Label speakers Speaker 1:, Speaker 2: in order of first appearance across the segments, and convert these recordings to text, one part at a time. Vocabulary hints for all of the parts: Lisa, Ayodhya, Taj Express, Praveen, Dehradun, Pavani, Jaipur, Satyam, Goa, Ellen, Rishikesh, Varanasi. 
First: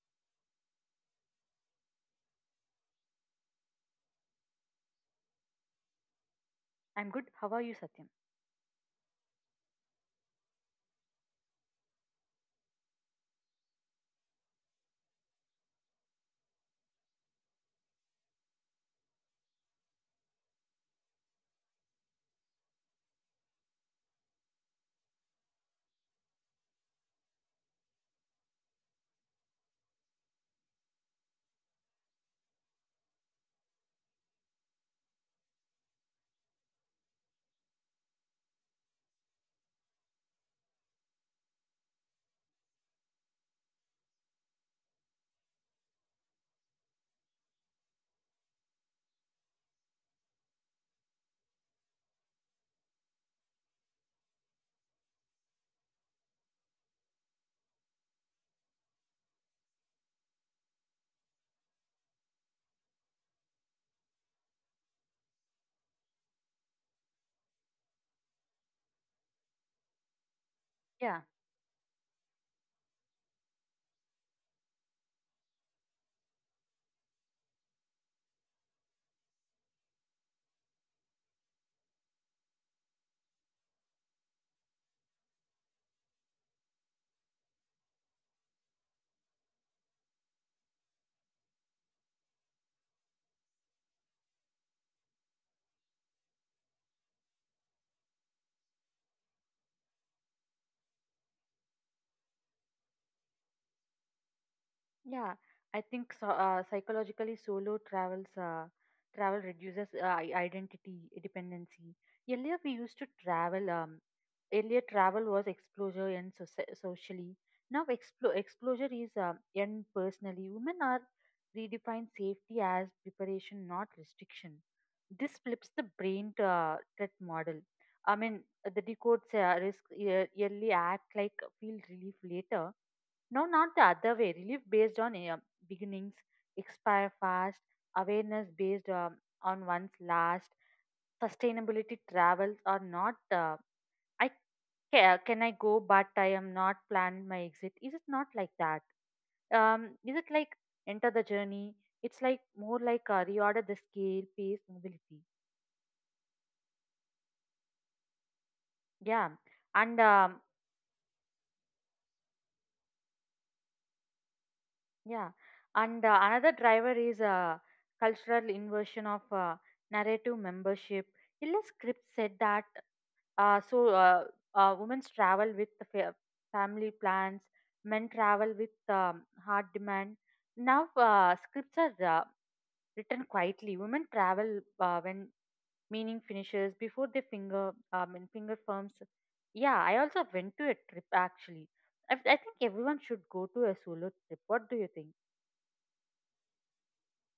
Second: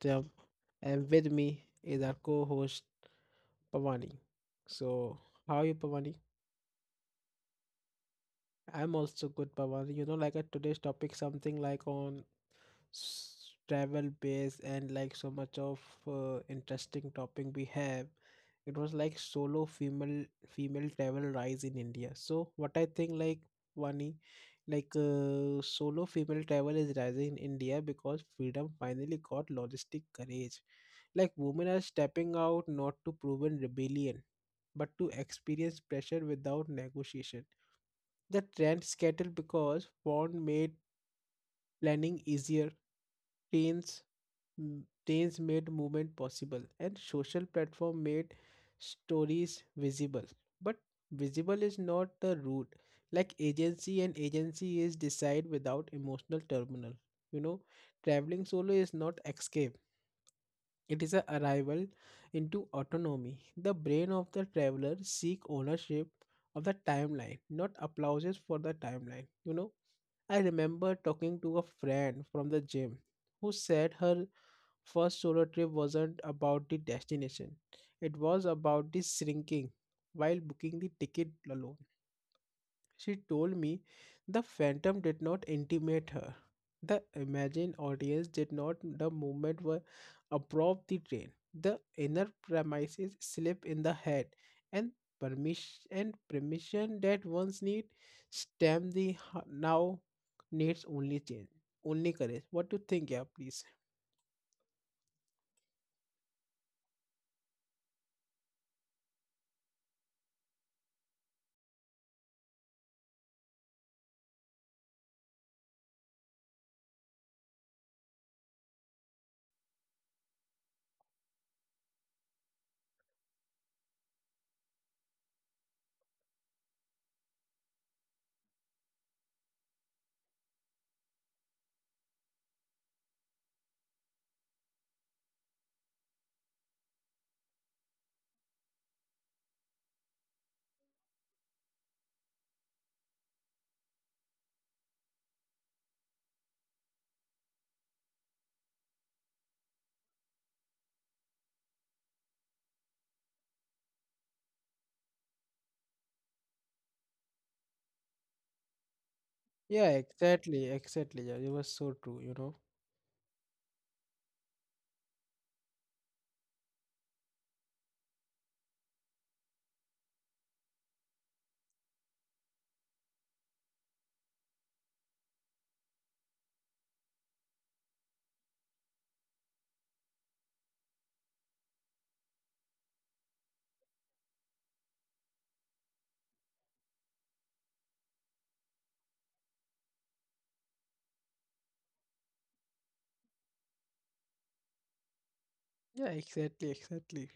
Speaker 1: Satyam and with me is our co-host Pavani. So, how are you Pavani?
Speaker 2: I'm good. How are you, Satyam?
Speaker 1: I'm also good, Pawan. You know, like a today's topic, something like on travel base and like so much of interesting topic we have. It was like solo female travel rise in India. So what I think like Vani, like solo female travel is rising in India because freedom finally got logistic courage. Like women are stepping out not to prove in rebellion, but to experience pressure without negotiation the trend scattered because Bond made planning easier, trains, trains made movement possible, and social platform made stories visible. But visible is not the root. Like agency is decide without emotional terminal. You know, traveling solo is not escape. It is a arrival into autonomy. The brain of the traveler seek ownership of the timeline, not applauses for the timeline. You know, I remember
Speaker 2: Yeah,
Speaker 1: talking to a friend from the gym who said her first solo trip wasn't about the destination, it was about the shrinking while booking the ticket alone. She told me the phantom did not intimate her. The imagined audience did not the movement were above the train. The inner premises slip in the head and permission that once need stem the now needs only change. Only courage. What do you think, yeah, please?
Speaker 2: yeah. I think so, psychologically, solo travel reduces identity dependency. Earlier, we used to travel. Earlier, travel was exposure and socially. Now, exposure is and personally. Women are redefine safety as preparation, not restriction. This flips the brain to, that model. I mean, the decodes risk yearly act like feel relief later. No, not the other way. Relief based on beginnings, expire fast, awareness based on one's last, sustainability travels or not. I can I go, but I am not planned my exit. Is it not like that? Is it like enter the journey? It's like more like reorder the scale, pace, mobility. Yeah,
Speaker 1: Yeah,
Speaker 2: and um,
Speaker 1: exactly, exactly. Yeah, it was so true, you know.
Speaker 2: Yeah, and another driver is a cultural inversion of narrative membership. Illa script said that so women travel with the family plans, men travel with hard demand. Now scripts are written quietly. Women travel when meaning finishes before they finger and finger firms. Yeah, I also went to a trip actually. I think everyone should go to a solo trip. What do you think?
Speaker 1: Yeah, exactly, exactly.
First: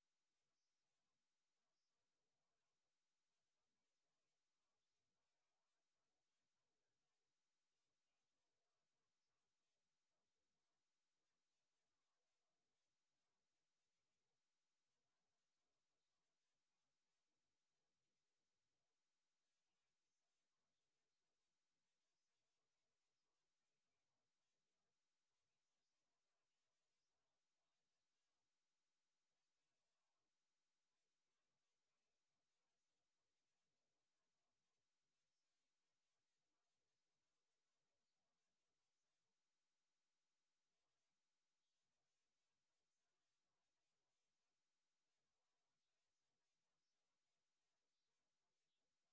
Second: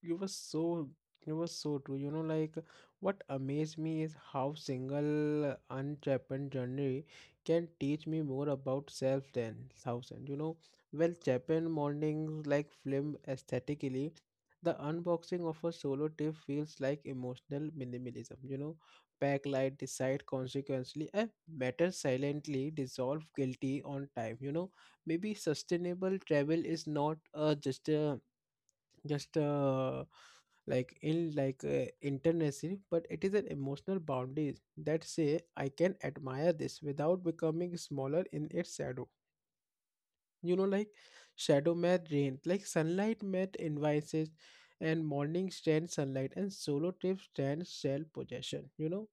Speaker 1: You were so, you were so true. You know, like what amazed me is how single unchapened journey can teach me more about self than thousand. You know, well, Japan mornings like film aesthetically, the unboxing of a solo tip feels like emotional minimalism. You know, backlight decide consequently, and matter silently dissolve guilty on time. You know maybe sustainable travel is not just a like in like international, but it is an emotional boundaries that say I can admire this without becoming smaller in its shadow. You know, like shadow met rain, like sunlight met invoices, and morning stand sunlight and solo trips stand shell possession, you know.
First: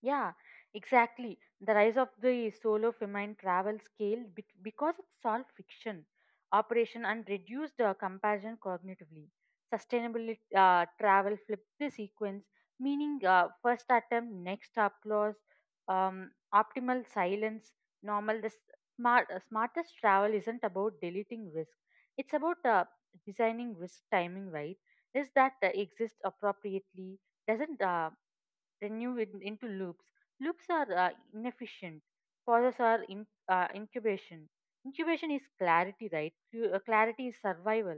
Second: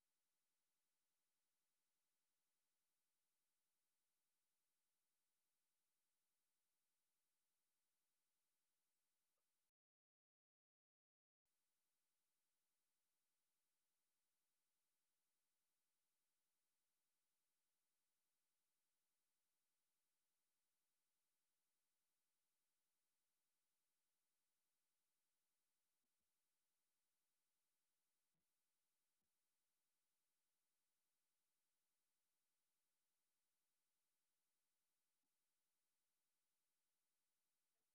Speaker 2: Yeah, exactly. The rise of the solo feminine travel scale because it solved fiction operation, and reduced comparison cognitively. Sustainable travel flipped the sequence, meaning first attempt, next stop clause, optimal silence, normal. The smartest travel isn't about deleting risk, it's about designing risk timing right. Is that exists appropriately doesn't renew into loops. Loops are inefficient. Pauses are incubation. Incubation is clarity, right? Clarity is survival.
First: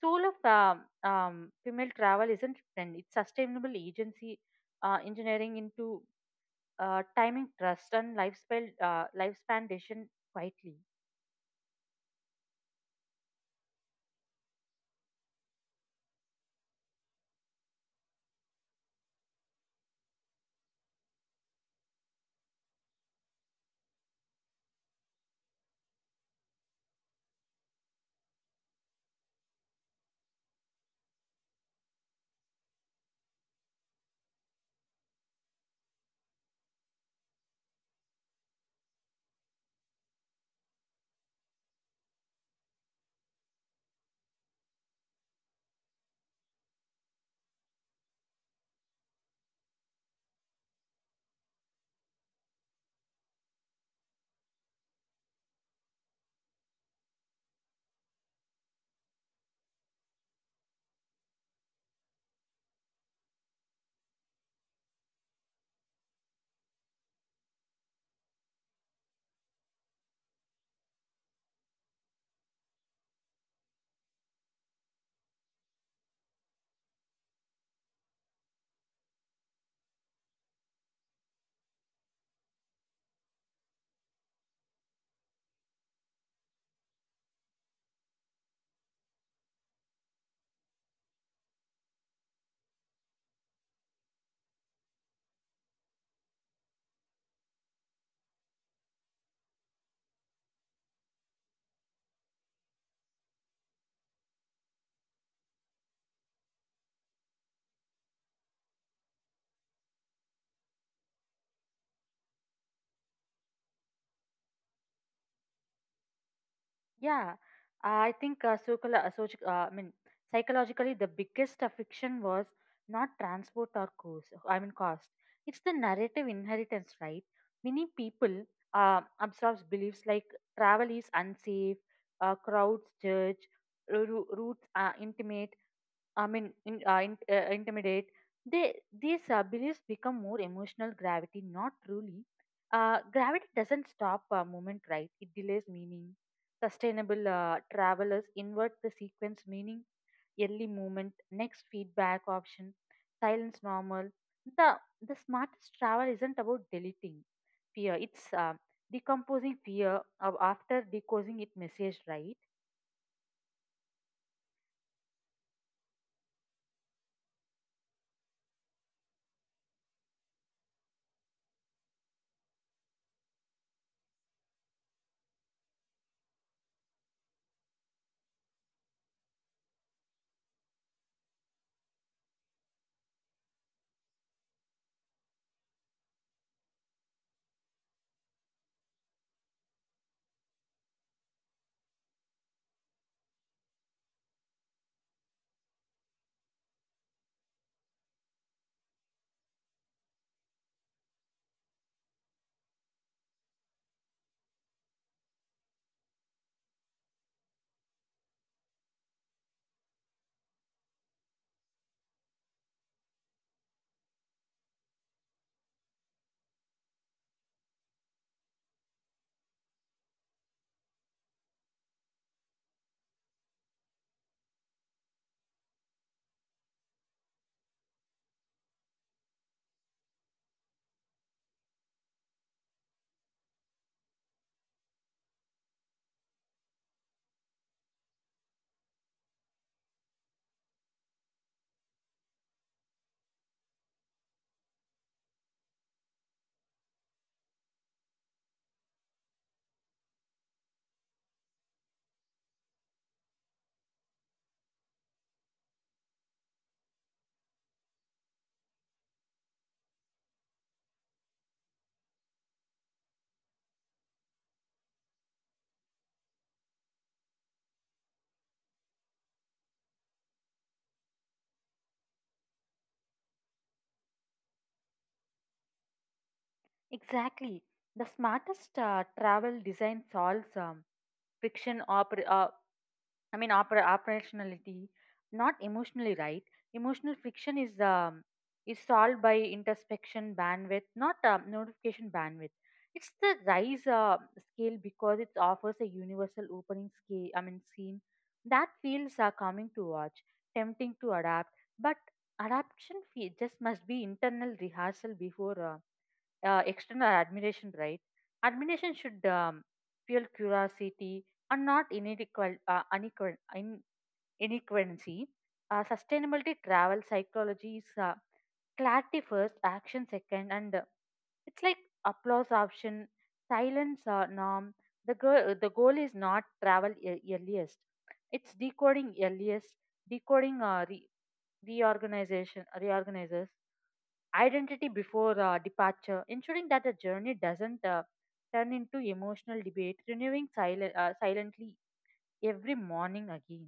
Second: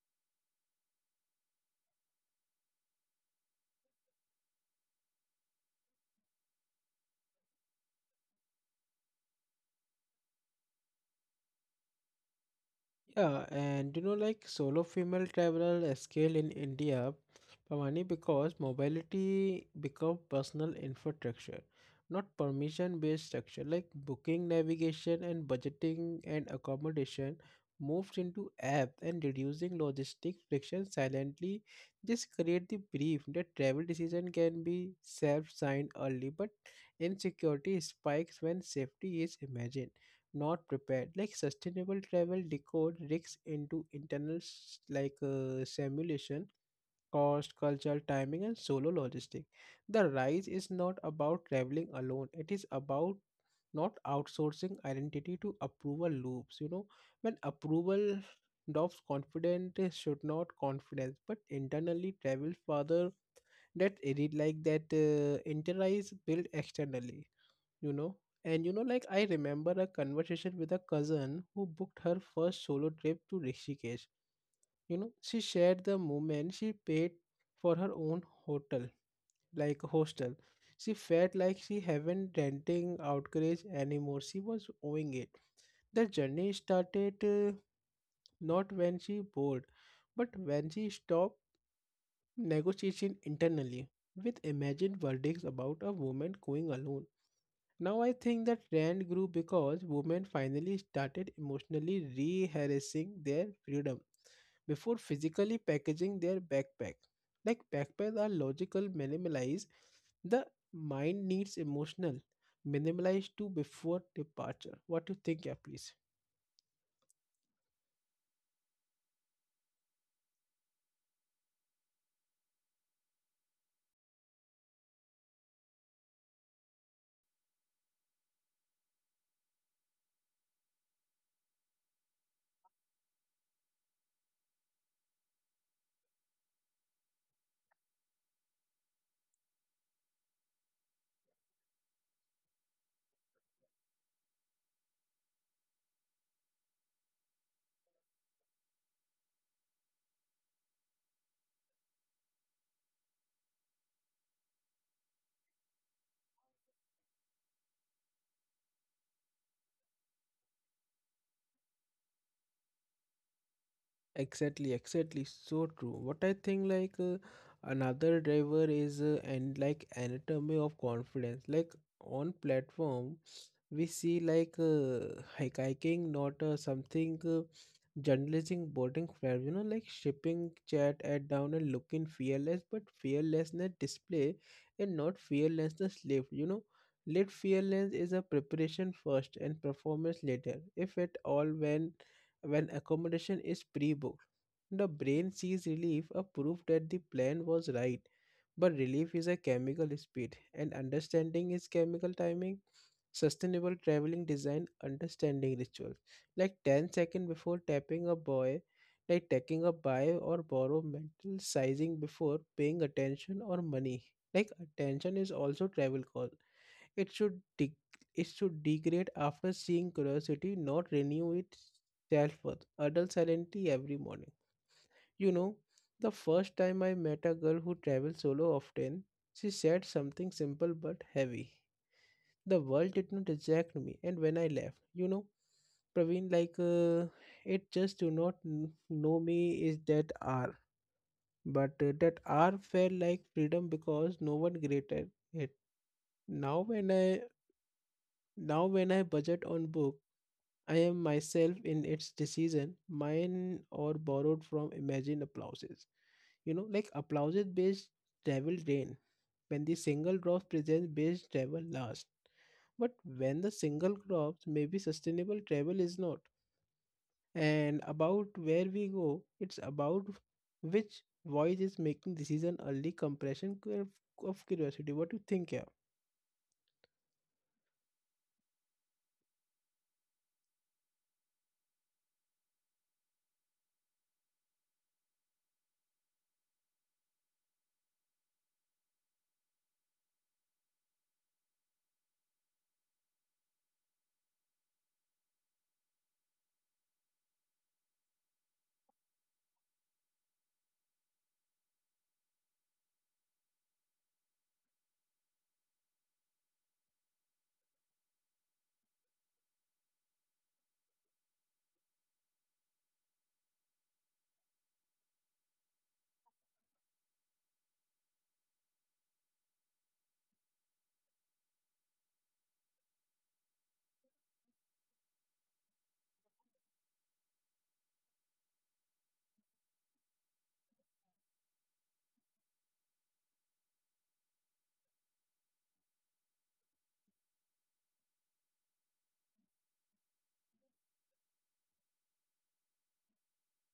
Speaker 2: Soul of female travel isn't trend. It's sustainable agency engineering into timing trust and lifespan decision quietly.
Speaker 1: Yeah, and you know, like solo female traveler scale in India, Pavani, because mobility become personal infrastructure, not permission-based structure. Like booking, navigation, and budgeting and accommodation moves into app and reducing logistic friction silently. This create the belief that travel decision can be self-signed early, but insecurity spikes when safety is imagined not prepared, like sustainable travel decode risks into internal like simulation cost cultural timing and solo logistic. The rise is not about traveling alone, it is about not outsourcing identity to approval loops. You know, when approval drops confidence should not confidence but internally travel further, that it is like that internalize build externally. You know, and you know, like I remember a conversation with a cousin who booked her first solo trip to Rishikesh. You know, she shared the moment she paid for her own hotel, like hostel, she felt like she haven't renting outrage anymore, she was owing it. The journey started not when she bored but when she stopped negotiating internally with imagined verdicts about a woman going alone. Now I think that trend grew because women finally started emotionally rehearsing their freedom before physically packaging their backpack. Like backpacks are logical minimalize, the mind needs emotional minimalize too before departure. What do you think, yeah, please?
Speaker 2: Yeah, I think I mean psychologically the biggest affliction was not transport or cost. I mean cost. It's the narrative inheritance, right? Many people absorbs beliefs like travel is unsafe, crowds judge, routes are intimate, I mean, intimidate. They these beliefs become more emotional gravity, not truly. Gravity doesn't stop a moment, right? It delays meaning. Sustainable travelers invert the sequence meaning, early movement, next feedback option, silence normal. The the smartest travel isn't about deleting fear. It's decomposing fear of after decoding it message, right?
Speaker 1: Exactly, exactly. So true. What I think like another driver is and like anatomy of confidence. Like on platform, we see like hiking, not something journalism boarding fair. You know, like shipping chat at down and looking fearless, but fearlessness display and not fearlessness lived. You know, lit fearless is a preparation first and performance later, if at all when accommodation is pre-booked the brain sees relief, a proof that the plan was right. But relief is a chemical speed, and understanding is chemical timing. Sustainable traveling design understanding rituals, like 10 seconds before tapping a boy, like taking a buy or borrow mental sizing before paying attention or money. Like attention is also travel call. It should de- it should degrade after seeing curiosity, not renew itself with adult serenity every morning. You know, the first time I met a girl who traveled solo often, she said something simple but heavy. The world did not reject me, and when I left, you know, Praveen, like it just do not know me is that R, but that R felt like freedom because no one graded it. Now when I now when I budget on book. I am myself in its decision, mine or borrowed from imagined applauses. You know, like applauses based travel drain. When the single drops present based travel last. But when the single drops may be sustainable, travel is not. And about where we go, it's about which voice is making decision early compression curve of curiosity. What do you think, yeah?
Speaker 2: Exactly. The smartest travel design solves friction I mean operationality, not emotionally, right? Emotional friction is is solved by introspection bandwidth, not notification bandwidth. It's the rise scale because it offers a universal opening scale. I mean scene that feels are coming to watch, tempting to adapt, but adaptation just must be internal rehearsal before. External admiration, right? Admiration should fuel curiosity and not unequal, inequality. Sustainability travel psychology is clarity first, action second, and it's like applause option, silence norm. The goal is not travel earliest, it's decoding earliest, decoding reorganization, reorganizers identity before departure, ensuring that the journey doesn't turn into emotional debate, renewing silently every morning again.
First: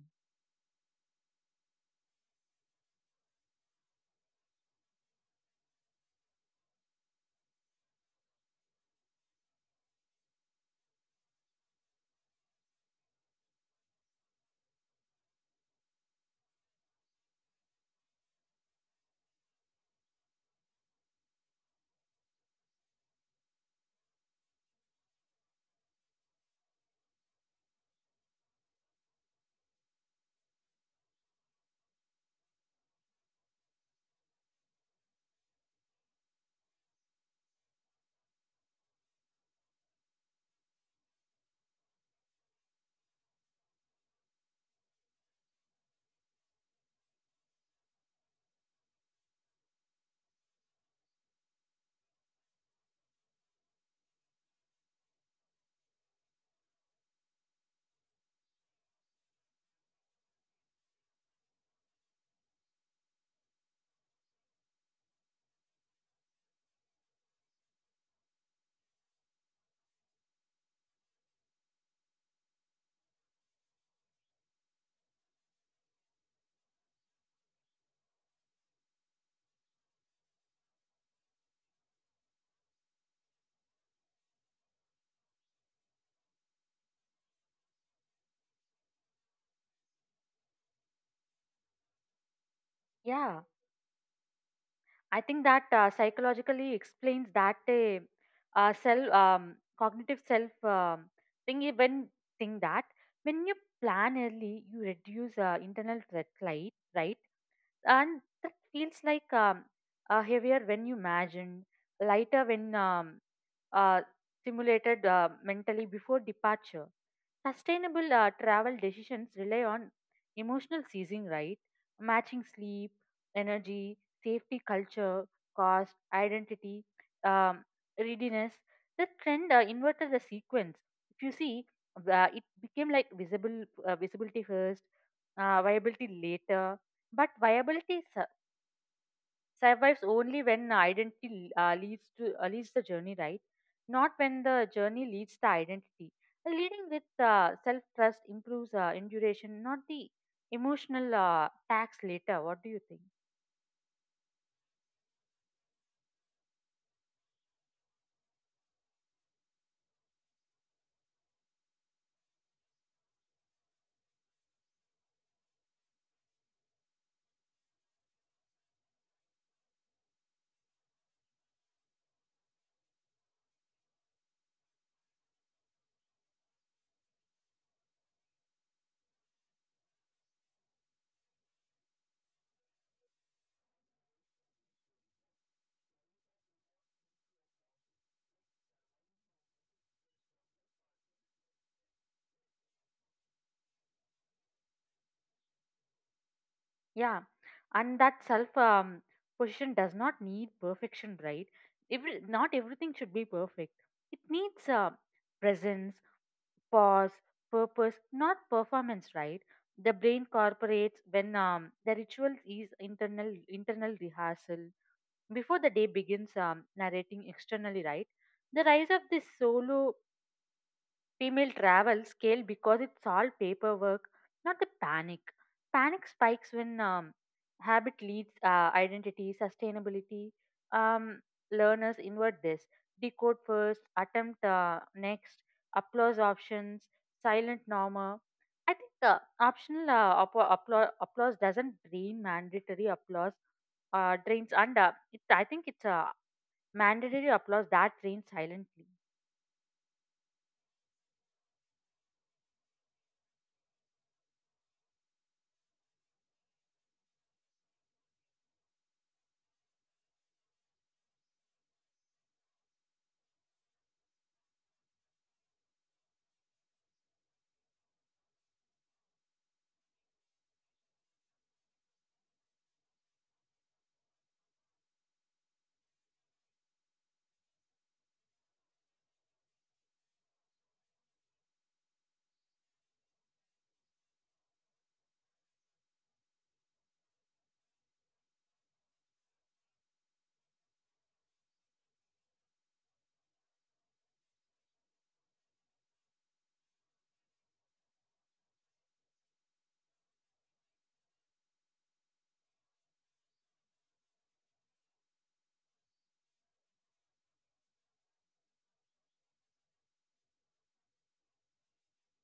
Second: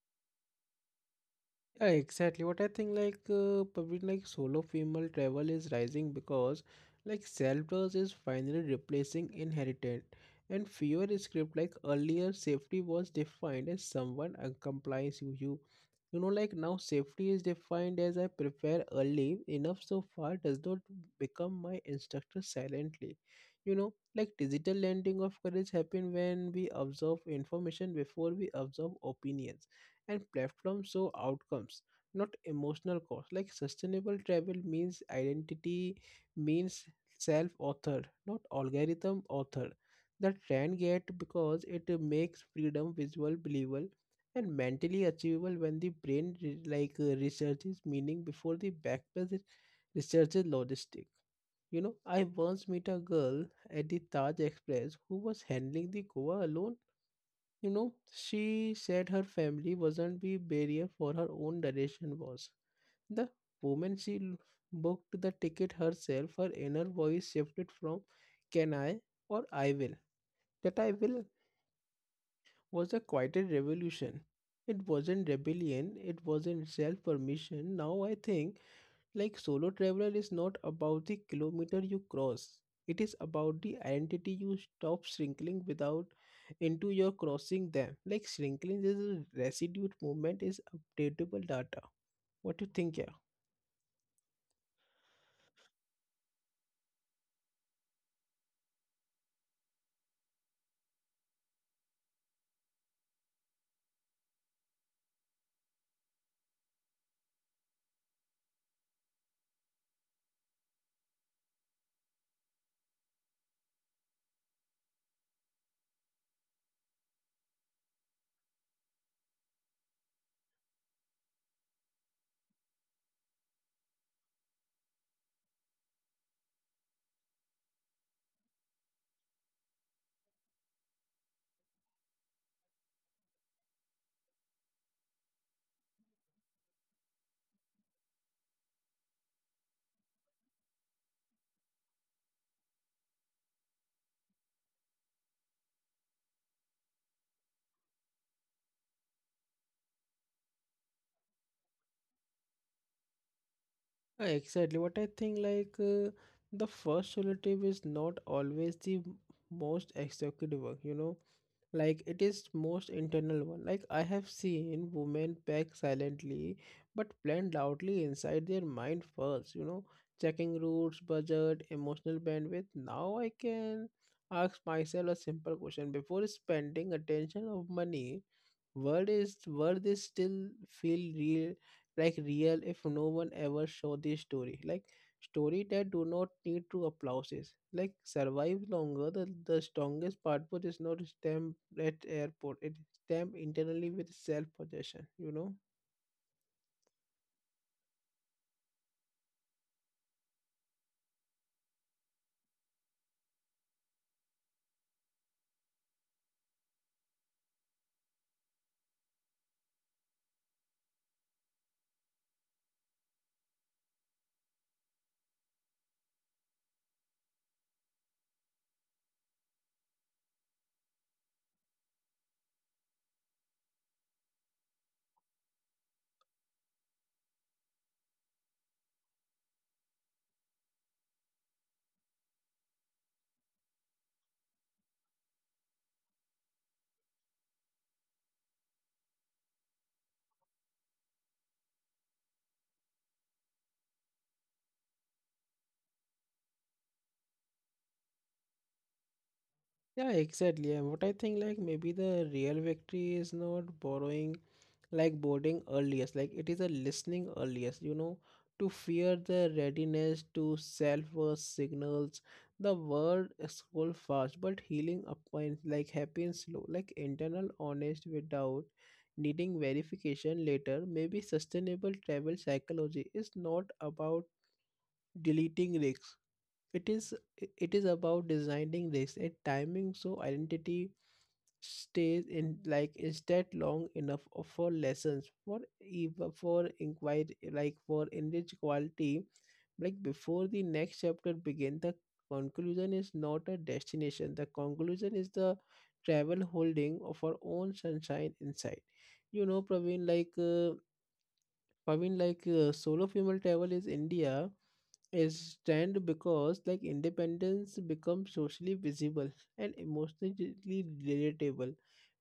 Speaker 1: Yeah, exactly. What I think like probably like solo female travel is rising because like self-trust is finally replacing inheritance and fewer script, like earlier safety was defined as someone complies you. You know, like now safety is defined as I prepare early enough so far does not become my instructor silently. You know, like digital lending of courage happen when we observe information before we observe opinions, and platforms show outcomes not emotional cost, like sustainable travel means identity means self authored not algorithm authored. The trend get because it makes freedom visual believable and mentally achievable when the brain like researches meaning before the backpack researches logistic. You know, I once met a girl at the Taj Express who was handling the Goa alone. You know, she said her family wasn't the barrier, for her own direction was. The moment she booked the ticket herself, her inner voice shifted from can I or I will. That I will was a quieted revolution. It wasn't rebellion, it wasn't self permission. Now I think. Like solo traveler is not about the kilometer you cross. It is about the identity you stop shrinking without into your crossing them. Like shrinking is a residue movement is updatable data. What do you think, yeah?
Speaker 2: Yeah. I think that psychologically explains that self cognitive self thing. You- When think that when you plan early, you reduce internal red light, right? And that feels like heavier when you imagine, lighter when uh, stimulated mentally before departure. Sustainable travel decisions rely on emotional seizing, right? Matching sleep, energy, safety culture, cost, identity, um, readiness. The trend inverted the sequence. If you see, it became like visible visibility first, viability later. But viability survives only when identity leads the journey, right? Not when the journey leads to identity. Leading with self trust improves enduration, not the emotional tax later. What do you think?
Speaker 1: Exactly. What I think like the first solo trip is not always the most executive work, you know. Like it is most internal one, like I have seen women pack silently but plan loudly inside their mind first. You know, checking routes budget emotional bandwidth, now I can ask myself a simple question before spending attention of money. World is still feel real, like real if no one ever saw this story. Like story that do not need to applauses. Like survive longer. The strongest part but is not stamp at airport. It stamp internally with self possession, you know?
Speaker 2: Yeah, and that self position does not need perfection, right? Every not everything should be perfect. It needs presence, pause, purpose, not performance, right? The brain cooperates when the ritual is internal rehearsal before the day begins narrating externally, right? The rise of this solo female travel scale because it's all paperwork, not the panic. Panic spikes when habit leads identity, sustainability. Um, learners invert this decode first, attempt next, applause options, silent norma. I think the optional applause doesn't drain mandatory applause, drains under. I think it's a mandatory applause that drains silently.
Speaker 1: Yeah, exactly. And what I think like maybe the real victory is not borrowing like boarding earliest, like it is a listening earliest. You know, to fear the readiness to self worth signals, the world scroll fast but healing appoints like happy and slow, like internal honest without needing verification later. Maybe sustainable travel psychology is not about deleting risks, it is it is about designing this and timing so identity stays in like instead long enough for lessons for even for inquiry, like for enriched quality, like before the next chapter begin. The conclusion is not a destination, the conclusion is the travel holding of our own sunshine inside. You know, Praveen, like I like solo female travel is India is trend because like independence becomes socially visible and emotionally relatable.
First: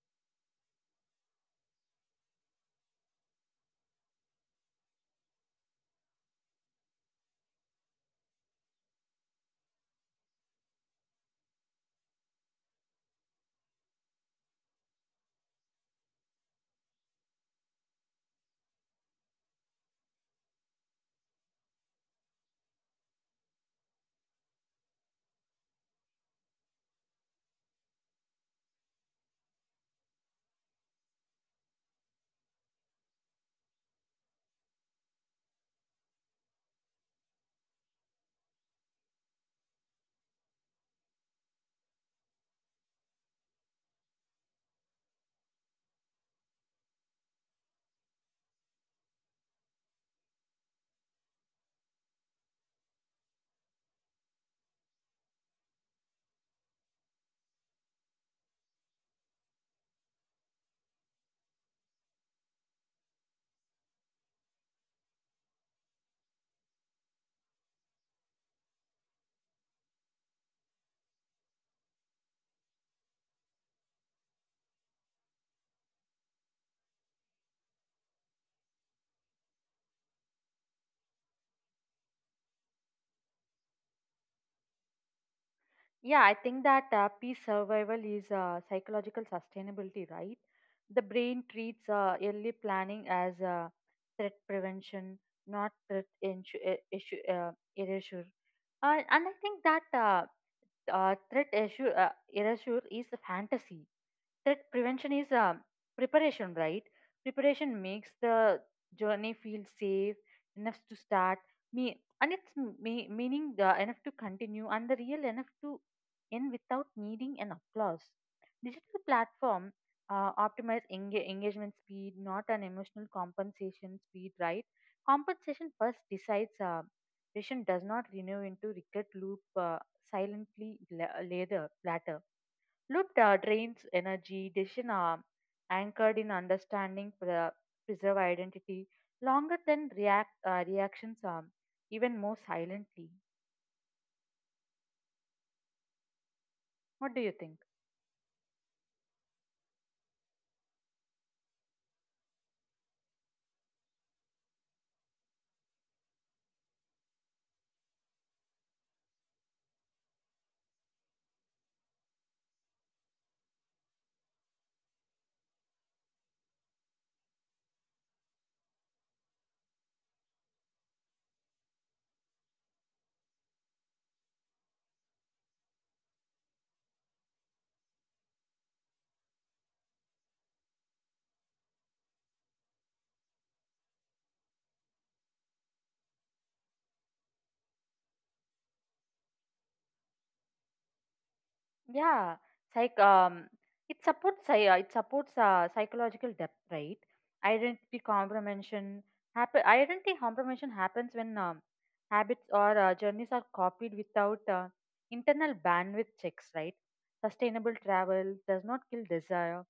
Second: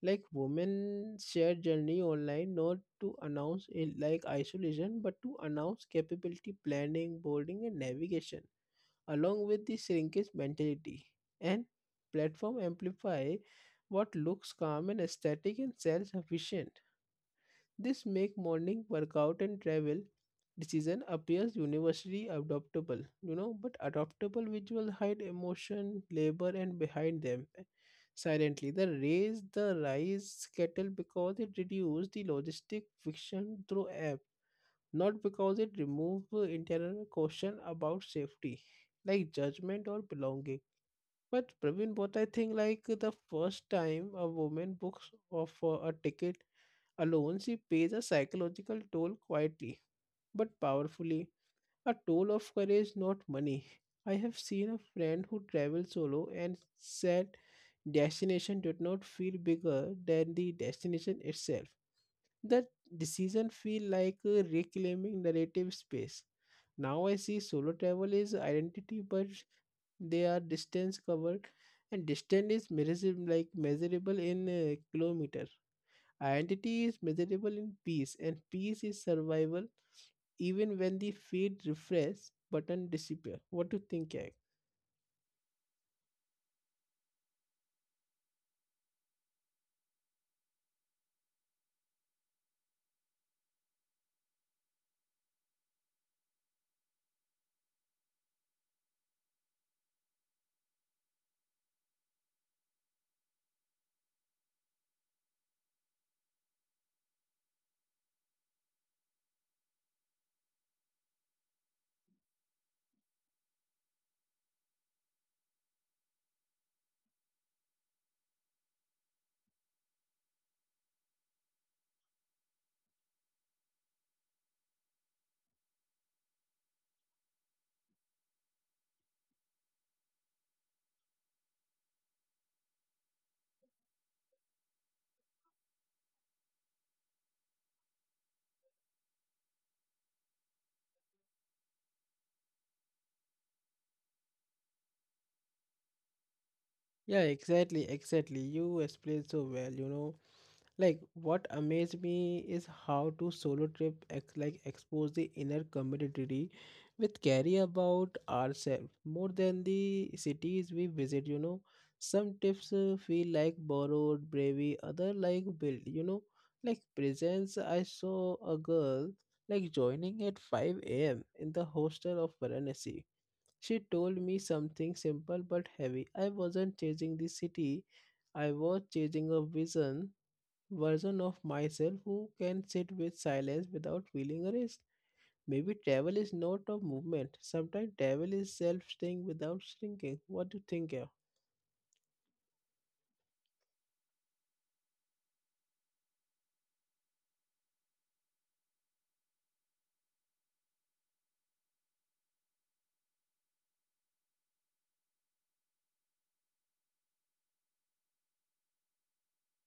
Speaker 1: Like women share journey online not to announce it like isolation, but to announce capability, planning, boarding, and navigation, along with the shrinkage mentality. And platform amplify what looks calm and aesthetic and self-sufficient. This make morning workout and travel decision appears universally adoptable, you know, but adoptable visual hide emotion, labor and behind them silently. The rise kettle because it reduce the logistic friction through app, not because it remove internal caution about safety, like judgment or belonging. But Praveen, what I think like the first time a woman books of a ticket alone, she pays a psychological toll quietly but powerfully, a toll of courage, not money. I have seen a friend who traveled solo and said destination did not feel bigger than the destination itself. The decision feel like a reclaiming narrative space. Now I see solo travel is identity, but they are distance covered, and distance is measurable, like measurable in kilometer. Identity is measurable in peace, and peace is survival even when the feed refresh button disappear. What do you think, Jack?
Speaker 2: Yeah, I think that peace survival is psychological sustainability, right? The brain treats early planning as threat prevention, not threat erasure. And I think that threat erasure is a fantasy. Threat prevention is preparation, right? Preparation makes the journey feel safe enough to start me, and it's meaning the enough to continue and the real enough to end without needing an applause. Digital platform optimize engagement speed, not an emotional compensation speed, right? Compensation first decides patient does not renew into regret loop. Silently later, latter. Loop drains energy, decision arm, anchored in understanding, preserve identity, longer than reactions arm, even more silently. What do
Speaker 1: Yeah,
Speaker 2: you think?
Speaker 1: exactly, exactly. You explained so well, you know. Like what amazed me is how to solo trip like expose the inner community with carry about ourselves more than the cities we visit. You know, some tips feel like borrowed bravery, other like built. You know, like presents. I saw a girl like joining at 5 a.m. in the hostel of Varanasi. She told me something simple but heavy. I wasn't chasing the city. I was chasing a vision version of myself who can sit with silence without feeling erased. Maybe travel is not a movement. Sometimes travel is self staying without shrinking. What do you think here?
Speaker 2: Yeah. Psych. Um, it supports psy- uh, it supports psychological depth, right? Identity comprehension Identity comprehension happens when habits or journeys are copied without internal bandwidth checks, right? Sustainable travel does not kill desire.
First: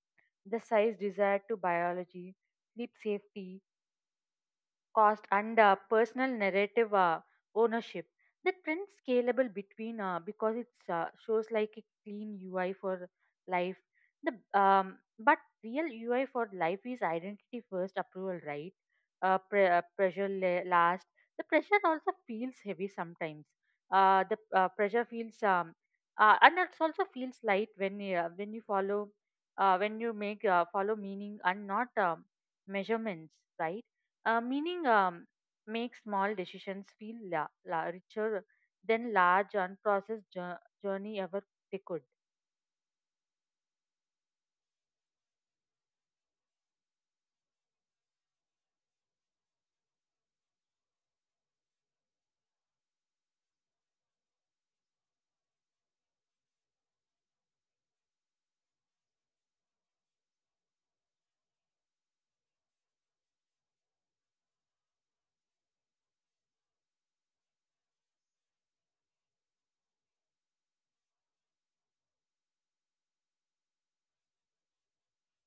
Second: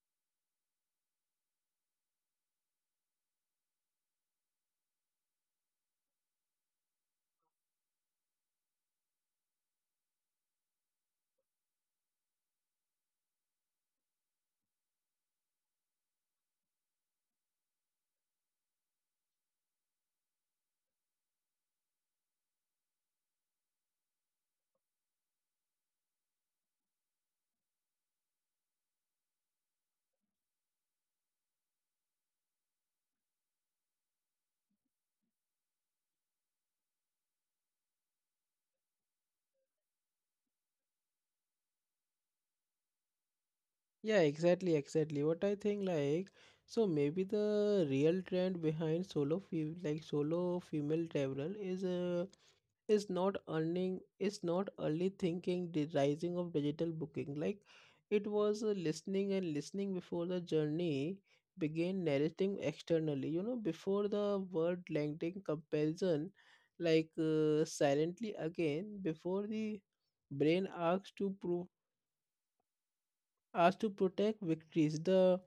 Speaker 2: The size desire to biology, sleep safety, cost and personal narrative ownership. The print scalable between because it shows like a clean UI for life. The but real UI for life is identity first approval, right? Pressure last. The pressure also feels heavy sometimes. The pressure feels and it also feels light when you follow when you make follow meaning and not measurements, right? Meaning, make small decisions feel richer than large, unprocessed journey ever they could.
Speaker 1: Yeah, exactly, exactly. What I think like so maybe the real trend behind solo like solo female traveler is not earning is not early thinking the rising of digital booking like it was listening and listening before the journey began narrating externally, you know, before the word landing comparison like silently again before the brain asks to prove as to protect victories, the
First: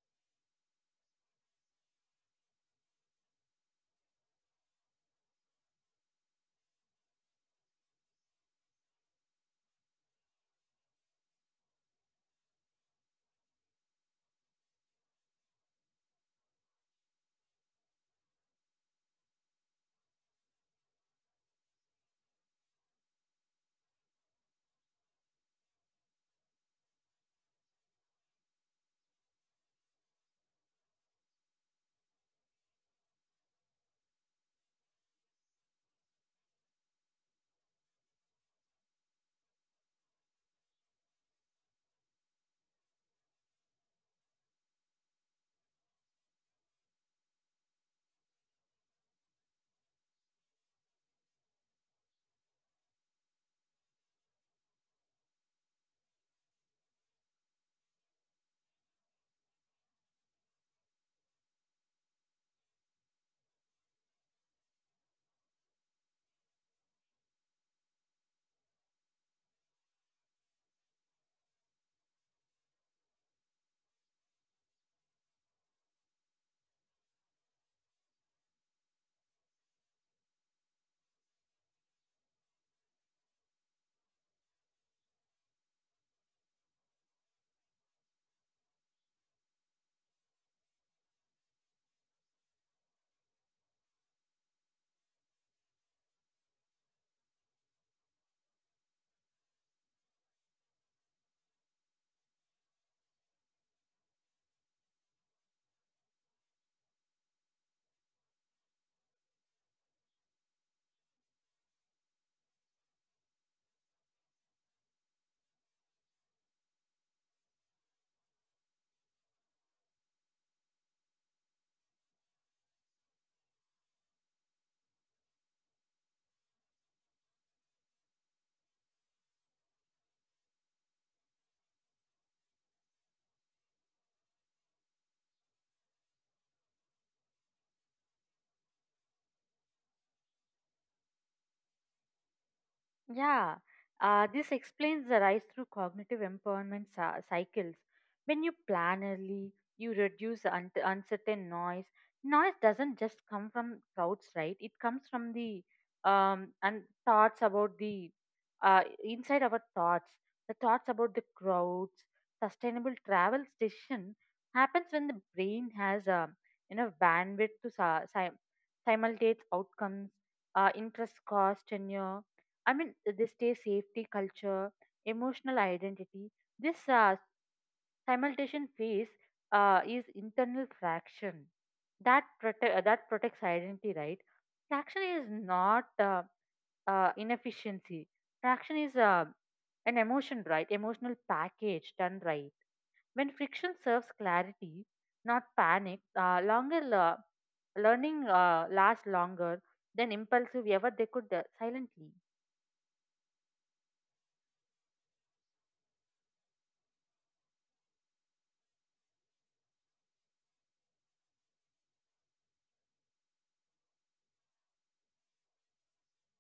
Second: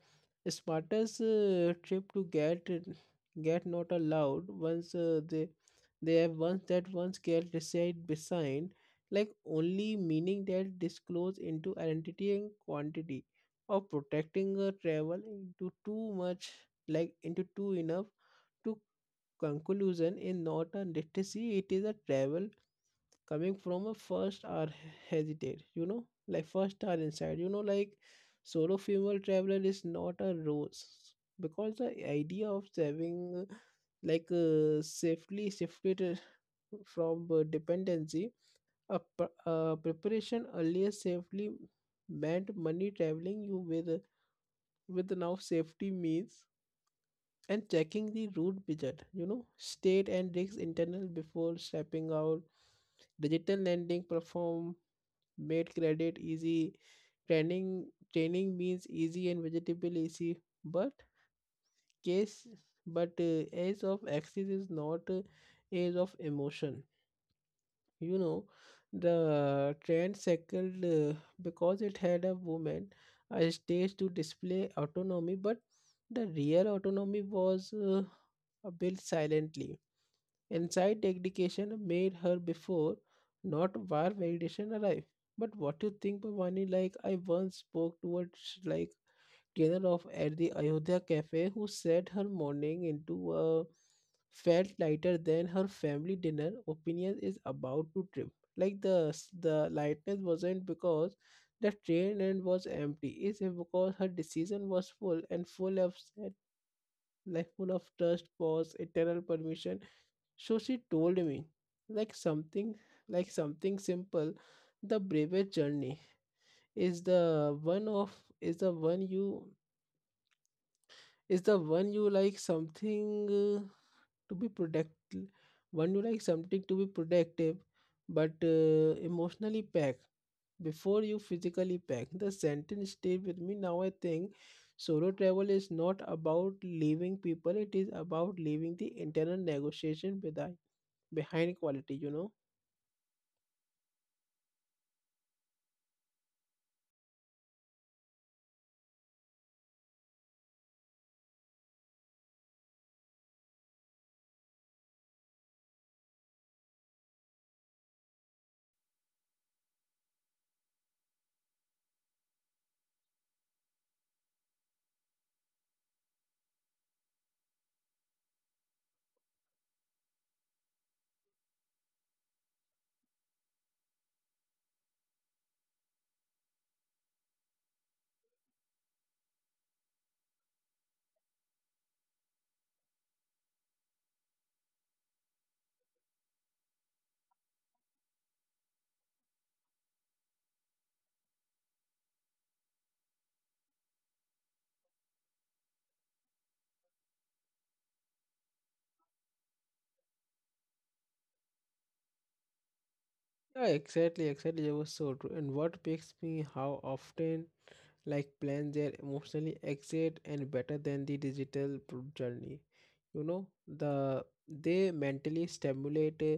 Speaker 1: smartest trip to get not allowed once they have once that once get decide beside like only meaning that disclose into identity and quantity of protecting a travel into too much like into too enough to conclusion in not a literacy it is a travel coming from a first are hesitate, you know, like first are inside, you know, like solo female traveler is not a rose because the idea of saving like safely shifted from dependency a, a preparation earlier safely meant money traveling you with now safety means and checking the route budget, you know, state and risk internal before stepping out digital lending perform made credit easy. Training training means easy and vegetable easy, but case but age of axis is not age of emotion. You know, the trend circled because it had a woman a stage to display autonomy, but the real autonomy was built silently inside education made her before, not where validation arrived. But what you think, Bhavani? Like I once spoke to a like trainer of at the Ayodhya cafe who said her morning into a felt lighter than her family dinner. Opinion is about to trip. Like the lightness wasn't because the train end was empty. It's because her decision was full and full of set, like full of trust, pause, eternal permission so she told me, like something, like something simple. The bravest journey is the one of is the one you is the one you like something to be protect one you like something to be protective, but emotionally packed before you physically pack. The sentence stayed with me. Now I think solo travel is not about leaving people; it is about leaving the internal negotiation behind quality. You know.
Speaker 2: Yeah, this explains the rise through cognitive empowerment cycles. When you plan early, you reduce the uncertain noise. Noise doesn't just come from crowds, right? It comes from the and thoughts about the inside our thoughts. The thoughts about the crowds, sustainable travel decision happens when the brain has enough bandwidth to simulate outcomes, interest, cost, tenure I mean, they stay safety, culture, emotional identity. This simultation phase is internal fraction that protects identity, right? Fraction is not inefficiency. Fraction is an emotion, right? Emotional package done right. When friction serves clarity, not panic, longer learning lasts longer than impulsive ever they could silently.
Speaker 1: Yeah, exactly, exactly. It was so true. And what piques me? How often? Like plan their emotionally exit and better than the digital journey, you know, the they mentally stimulate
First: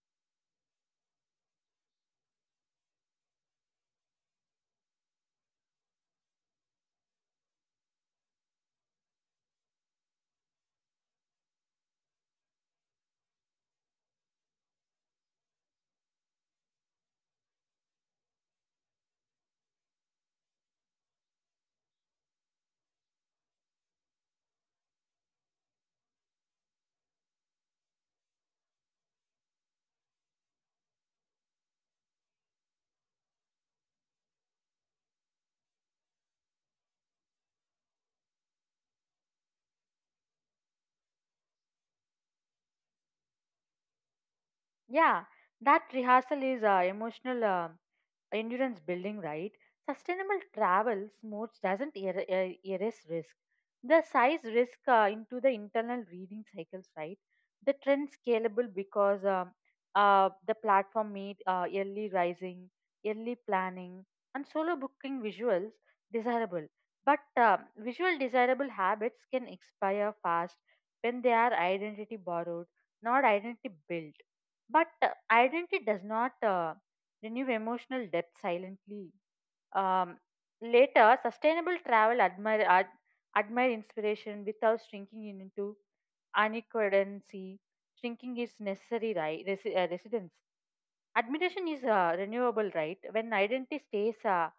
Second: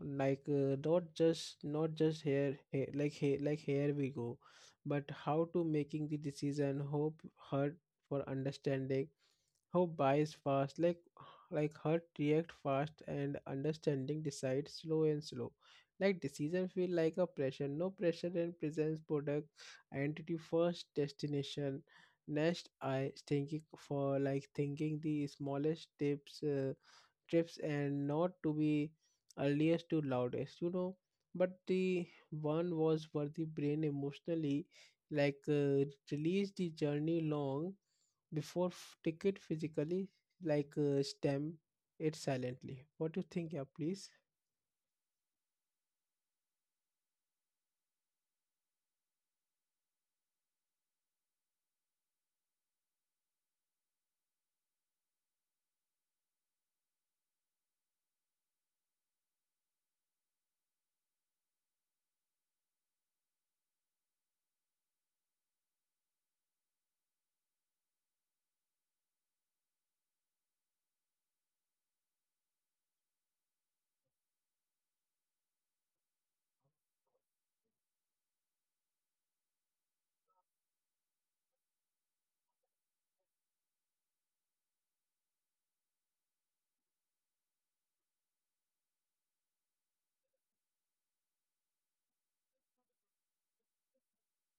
Speaker 1: like not just here, here like here like here we go but how to making the decision hope hurt for understanding hope buys fast like hurt react fast and understanding decide slow and slow like decision feel like a pressure no pressure and presents product identity first destination next I thinking for like thinking the smallest tips trips and not to be earliest to loudest, you know, but the one was where the brain emotionally like release the journey long before ticket physically like stem it silently what do you think yeah please.
Speaker 2: Yeah, that rehearsal is emotional. Endurance building, right? Sustainable travel modes doesn't erase risk. The size risk into the internal reading cycles, right? The trend scalable because the platform made early rising, early planning, and solo booking visuals desirable. But visual desirable habits can expire fast when they are identity borrowed, not identity built. But identity does not, renew emotional depth silently. Um, later, sustainable travel admire inspiration without shrinking into unequivalency. Shrinking is necessary, right? Residence. Admiration is renewable, right? When identity stays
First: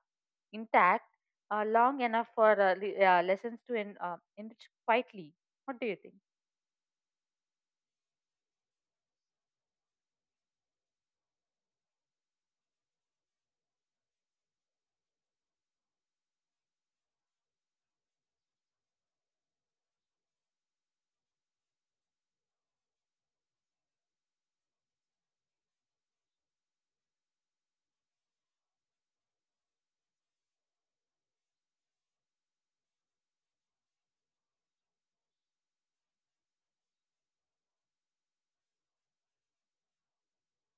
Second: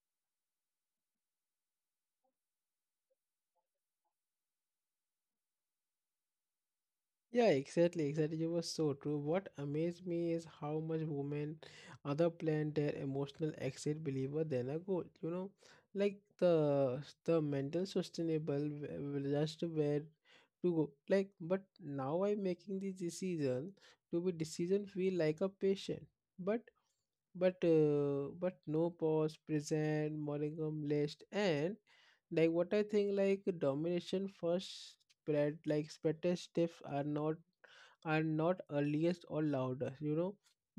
Speaker 2: intact long enough for lessons to enrich quietly. What do you think?
Speaker 1: Yeah, exactly, exactly. You were so true. What amazed me is how much women other plan their emotional exit believer than a goal. You know, like the mental sustainable just where to go. Like, but now I'm making this decision to be decision feel like a patient. But but no pause, present, morningum list, and like what I think like domination first spread like spread stiff are not earliest or loudest, you know,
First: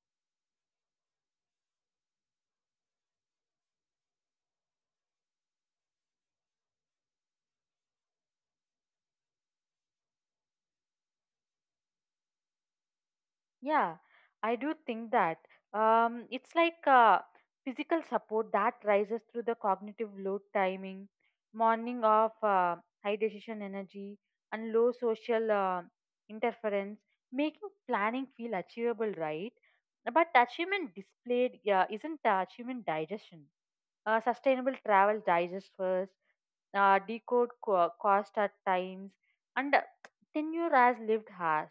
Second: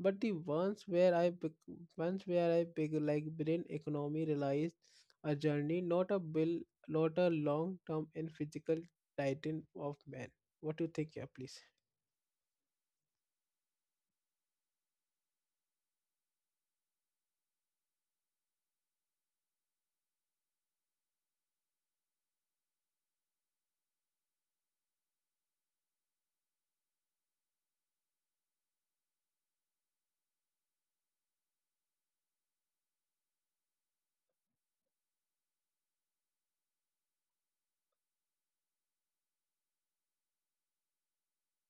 Speaker 1: but the ones where I pick like brain economy realized a journey not a bill not a long term and physical titan of man what do you think yeah please.
Speaker 2: Yeah, I do think that it's like physical support that rises through the cognitive load timing, morning of high decision energy, and low social interference, making planning feel achievable, right? But achievement displayed, yeah, isn't achievement digestion. Sustainable travel digest first, decode cost at times, and tenure as lived has.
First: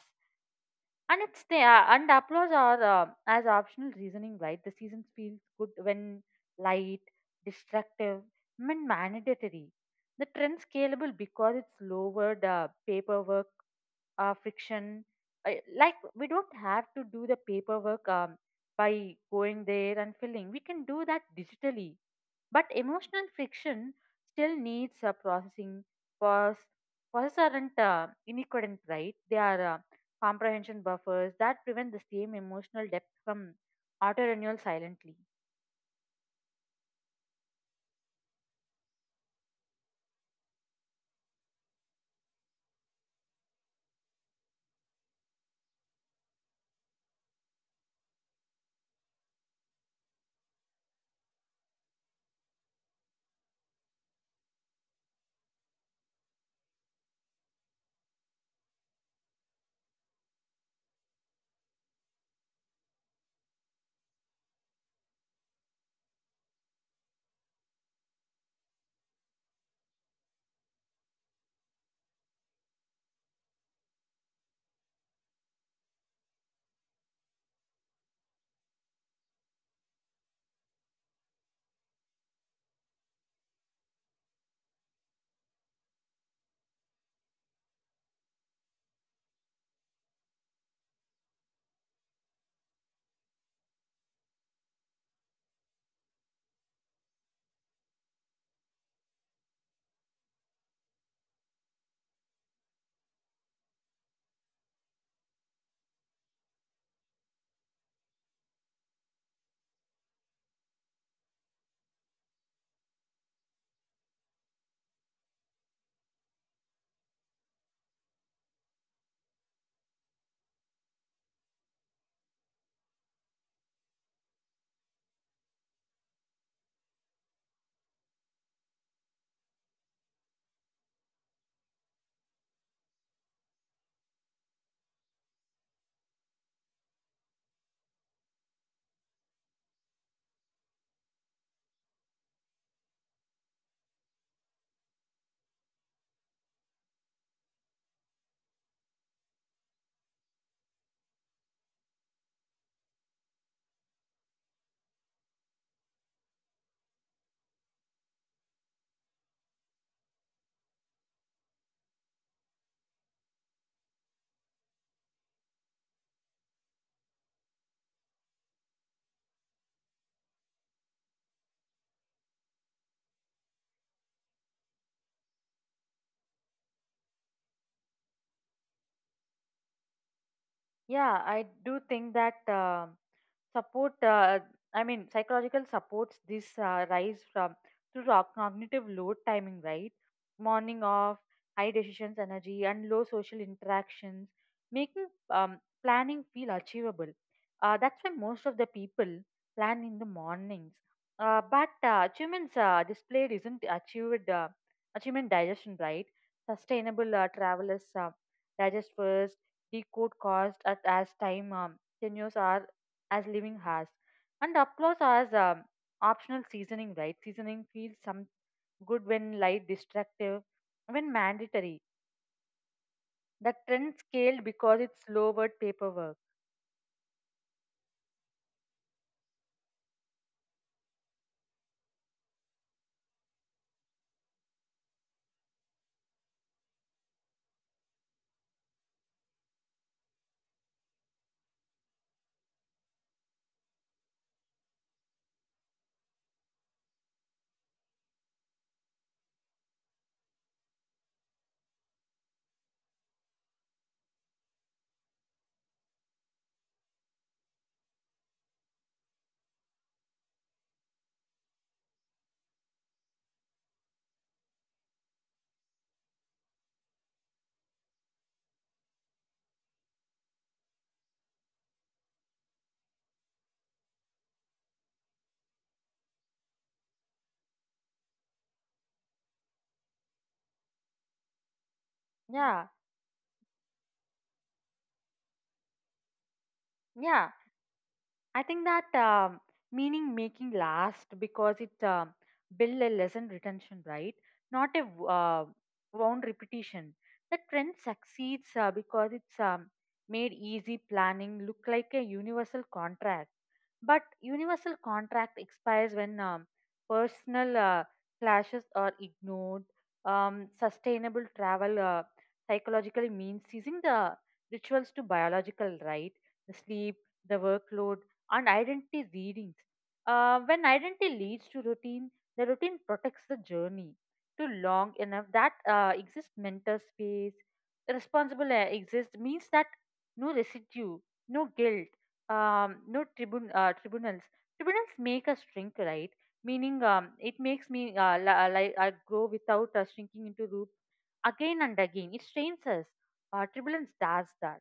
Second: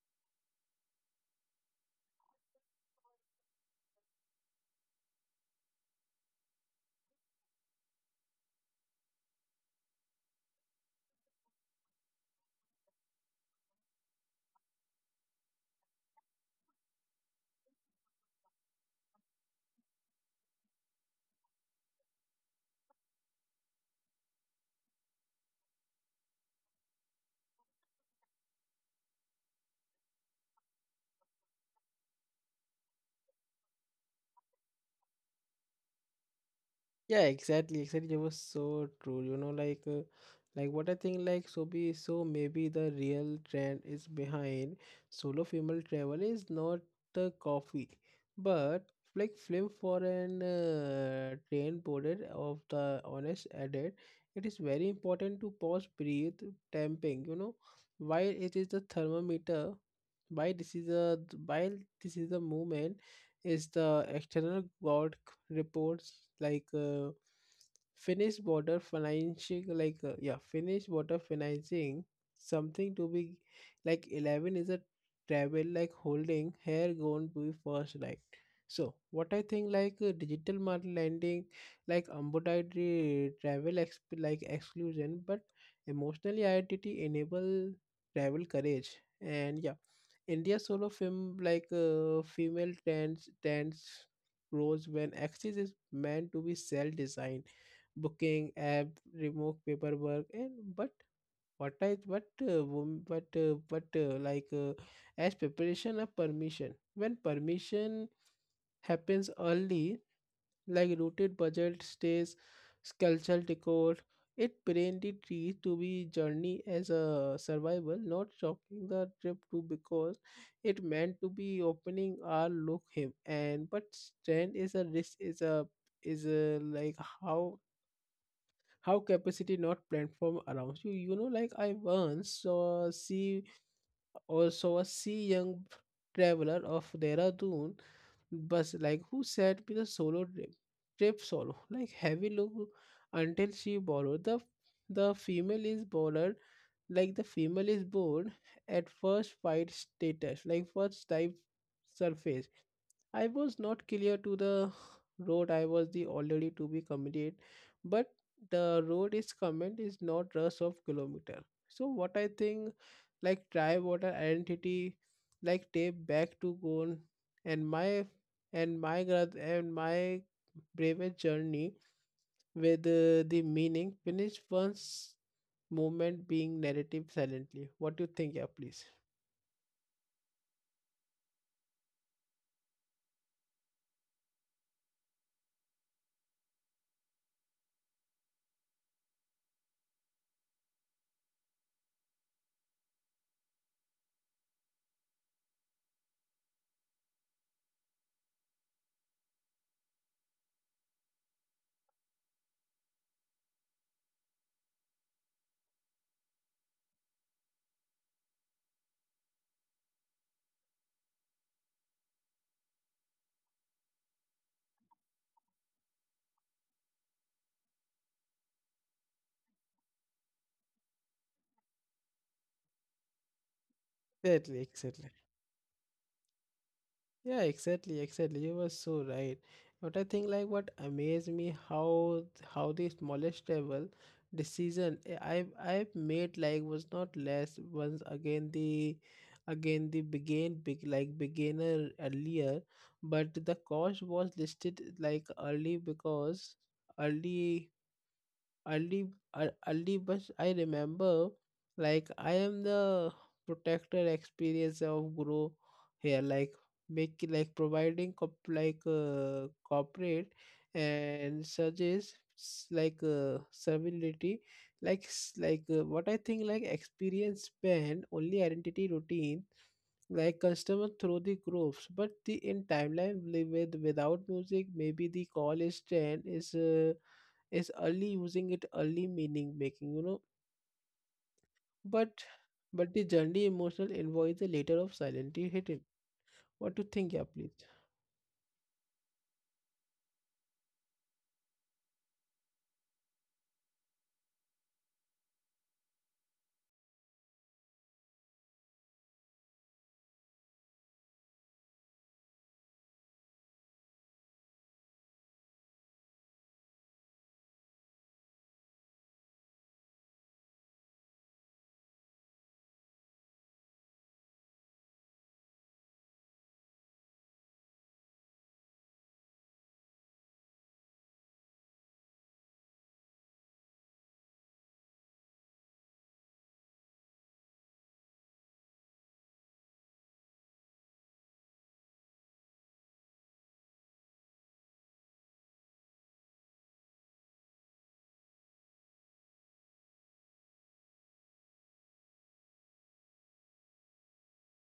Speaker 2: And it's the and applause are as optional reasoning, right? The seasons feels good when light, destructive, when mandatory. The trend scalable because it's lowered paperwork, friction. Like we don't have to do the paperwork by going there and filling. We can do that digitally. But emotional friction still needs a processing because processes aren't inequivalent, right? They are comprehension buffers that prevent the same emotional depth from auto renewal silently.
Speaker 1: Yeah, exactly, exactly. That was so true. You know, like what I think, like, so maybe the real trend is behind solo female travel is not the coffee, but like film for an train boarded of the honest edit. It is very important to pause, breathe, tamping. You know, while it is the thermometer, why this is a while this is the moment is the external god reports like Finnish border financing like yeah Finnish border financing something to be like 11 is a travel like holding here going to be first right so what I think like digital market lending like ambulatory travel like exclusion but emotionally identity enable travel courage and yeah India solo film like female trends grows when access is meant to be self designed booking app remove paperwork and but what I but but like as preparation of permission when permission happens early like rooted budget stays sculptural decor it branded trees to be journey as a survival not shocking the trip to because it meant to be opening our look him and but strength is a risk is a like how capacity not platform around you, you know, like I once saw see also a sea young traveler of Dehradun bus like who said with a solo trip trip solo like heavy look until she borrowed the female is bored like the female is bored at first fight status like first type surface I was not clear to the road I was the already to be committed, but the road is comment is not rush of kilometer. So what I think like try water identity like tape back to goal and my and my bravest journey with the meaning finish once moment being narrative silently. What do you think, yeah please?
Speaker 2: Yeah, I do think that. Support I mean psychological supports this rise from through our cognitive load timing, right? Morning off high decisions energy and low social interactions making um, planning feel achievable. That's why most of the people plan in the mornings. But Achievements displayed isn't achieved, achievement digestion, right? Sustainable travelers digest first, decode cost at as time, tenures are as living has. And applause as optional seasoning, right? Seasoning feels some good when light, destructive, when mandatory. The trend scaled
Speaker 1: Exactly,
Speaker 2: because it's
Speaker 1: exactly.
Speaker 2: lowered paperwork.
Speaker 1: Yeah, exactly, exactly. You were so right. But I think like what amazed me how the smallest level decision I've made like was not less once again the begin big like beginner earlier, but the cost was listed like early because early early early bus I remember like I am the protector experience of grow here like make like providing cop like corporate and suggest like servility like like what I think like experience span only identity routine like customer through the groups but the in timeline with without music maybe the call is 10 is early using it early meaning making, you know, but
Speaker 2: Yeah,
Speaker 1: but the generally emotional invoice the later of silently hidden what to think yeah
Speaker 2: yeah.
Speaker 1: please.
Speaker 2: I think that meaning making last because it build a lesson retention, right? Not a wound repetition. The trend succeeds because it's made easy planning look like a universal contract. But universal contract expires when personal clashes are ignored. Sustainable travel psychologically means using the rituals to biological, right? The sleep, the workload and identity readings. When identity leads to routine, the routine protects the journey to long enough that exists mental space. Responsible exists means that no residue, no guilt, no tribun- tribunals. Tribunals make us shrink, right? Meaning, it makes me I grow without shrinking into root again and again. It strains us. Tribulance does that.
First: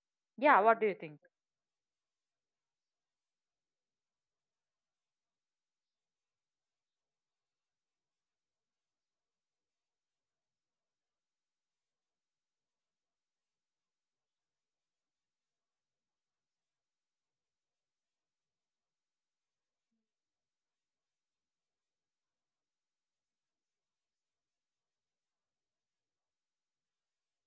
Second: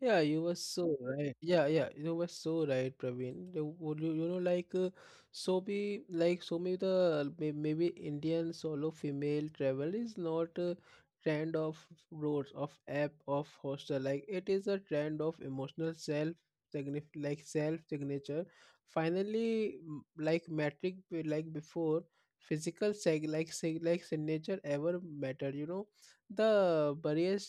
Speaker 1: Yeah, you were
Speaker 2: Yeah, what do you
Speaker 1: so
Speaker 2: think?
Speaker 1: right. Yeah, yeah, you were so right, Praveen. You, would you, you know, like so be like so maybe the maybe Indian solo female travel is not a trend of roads of app of hostel. Like it is a trend of emotional self signif like self signature. Finally, like metric like before physical seg like sig like signature ever mattered. You know the barriers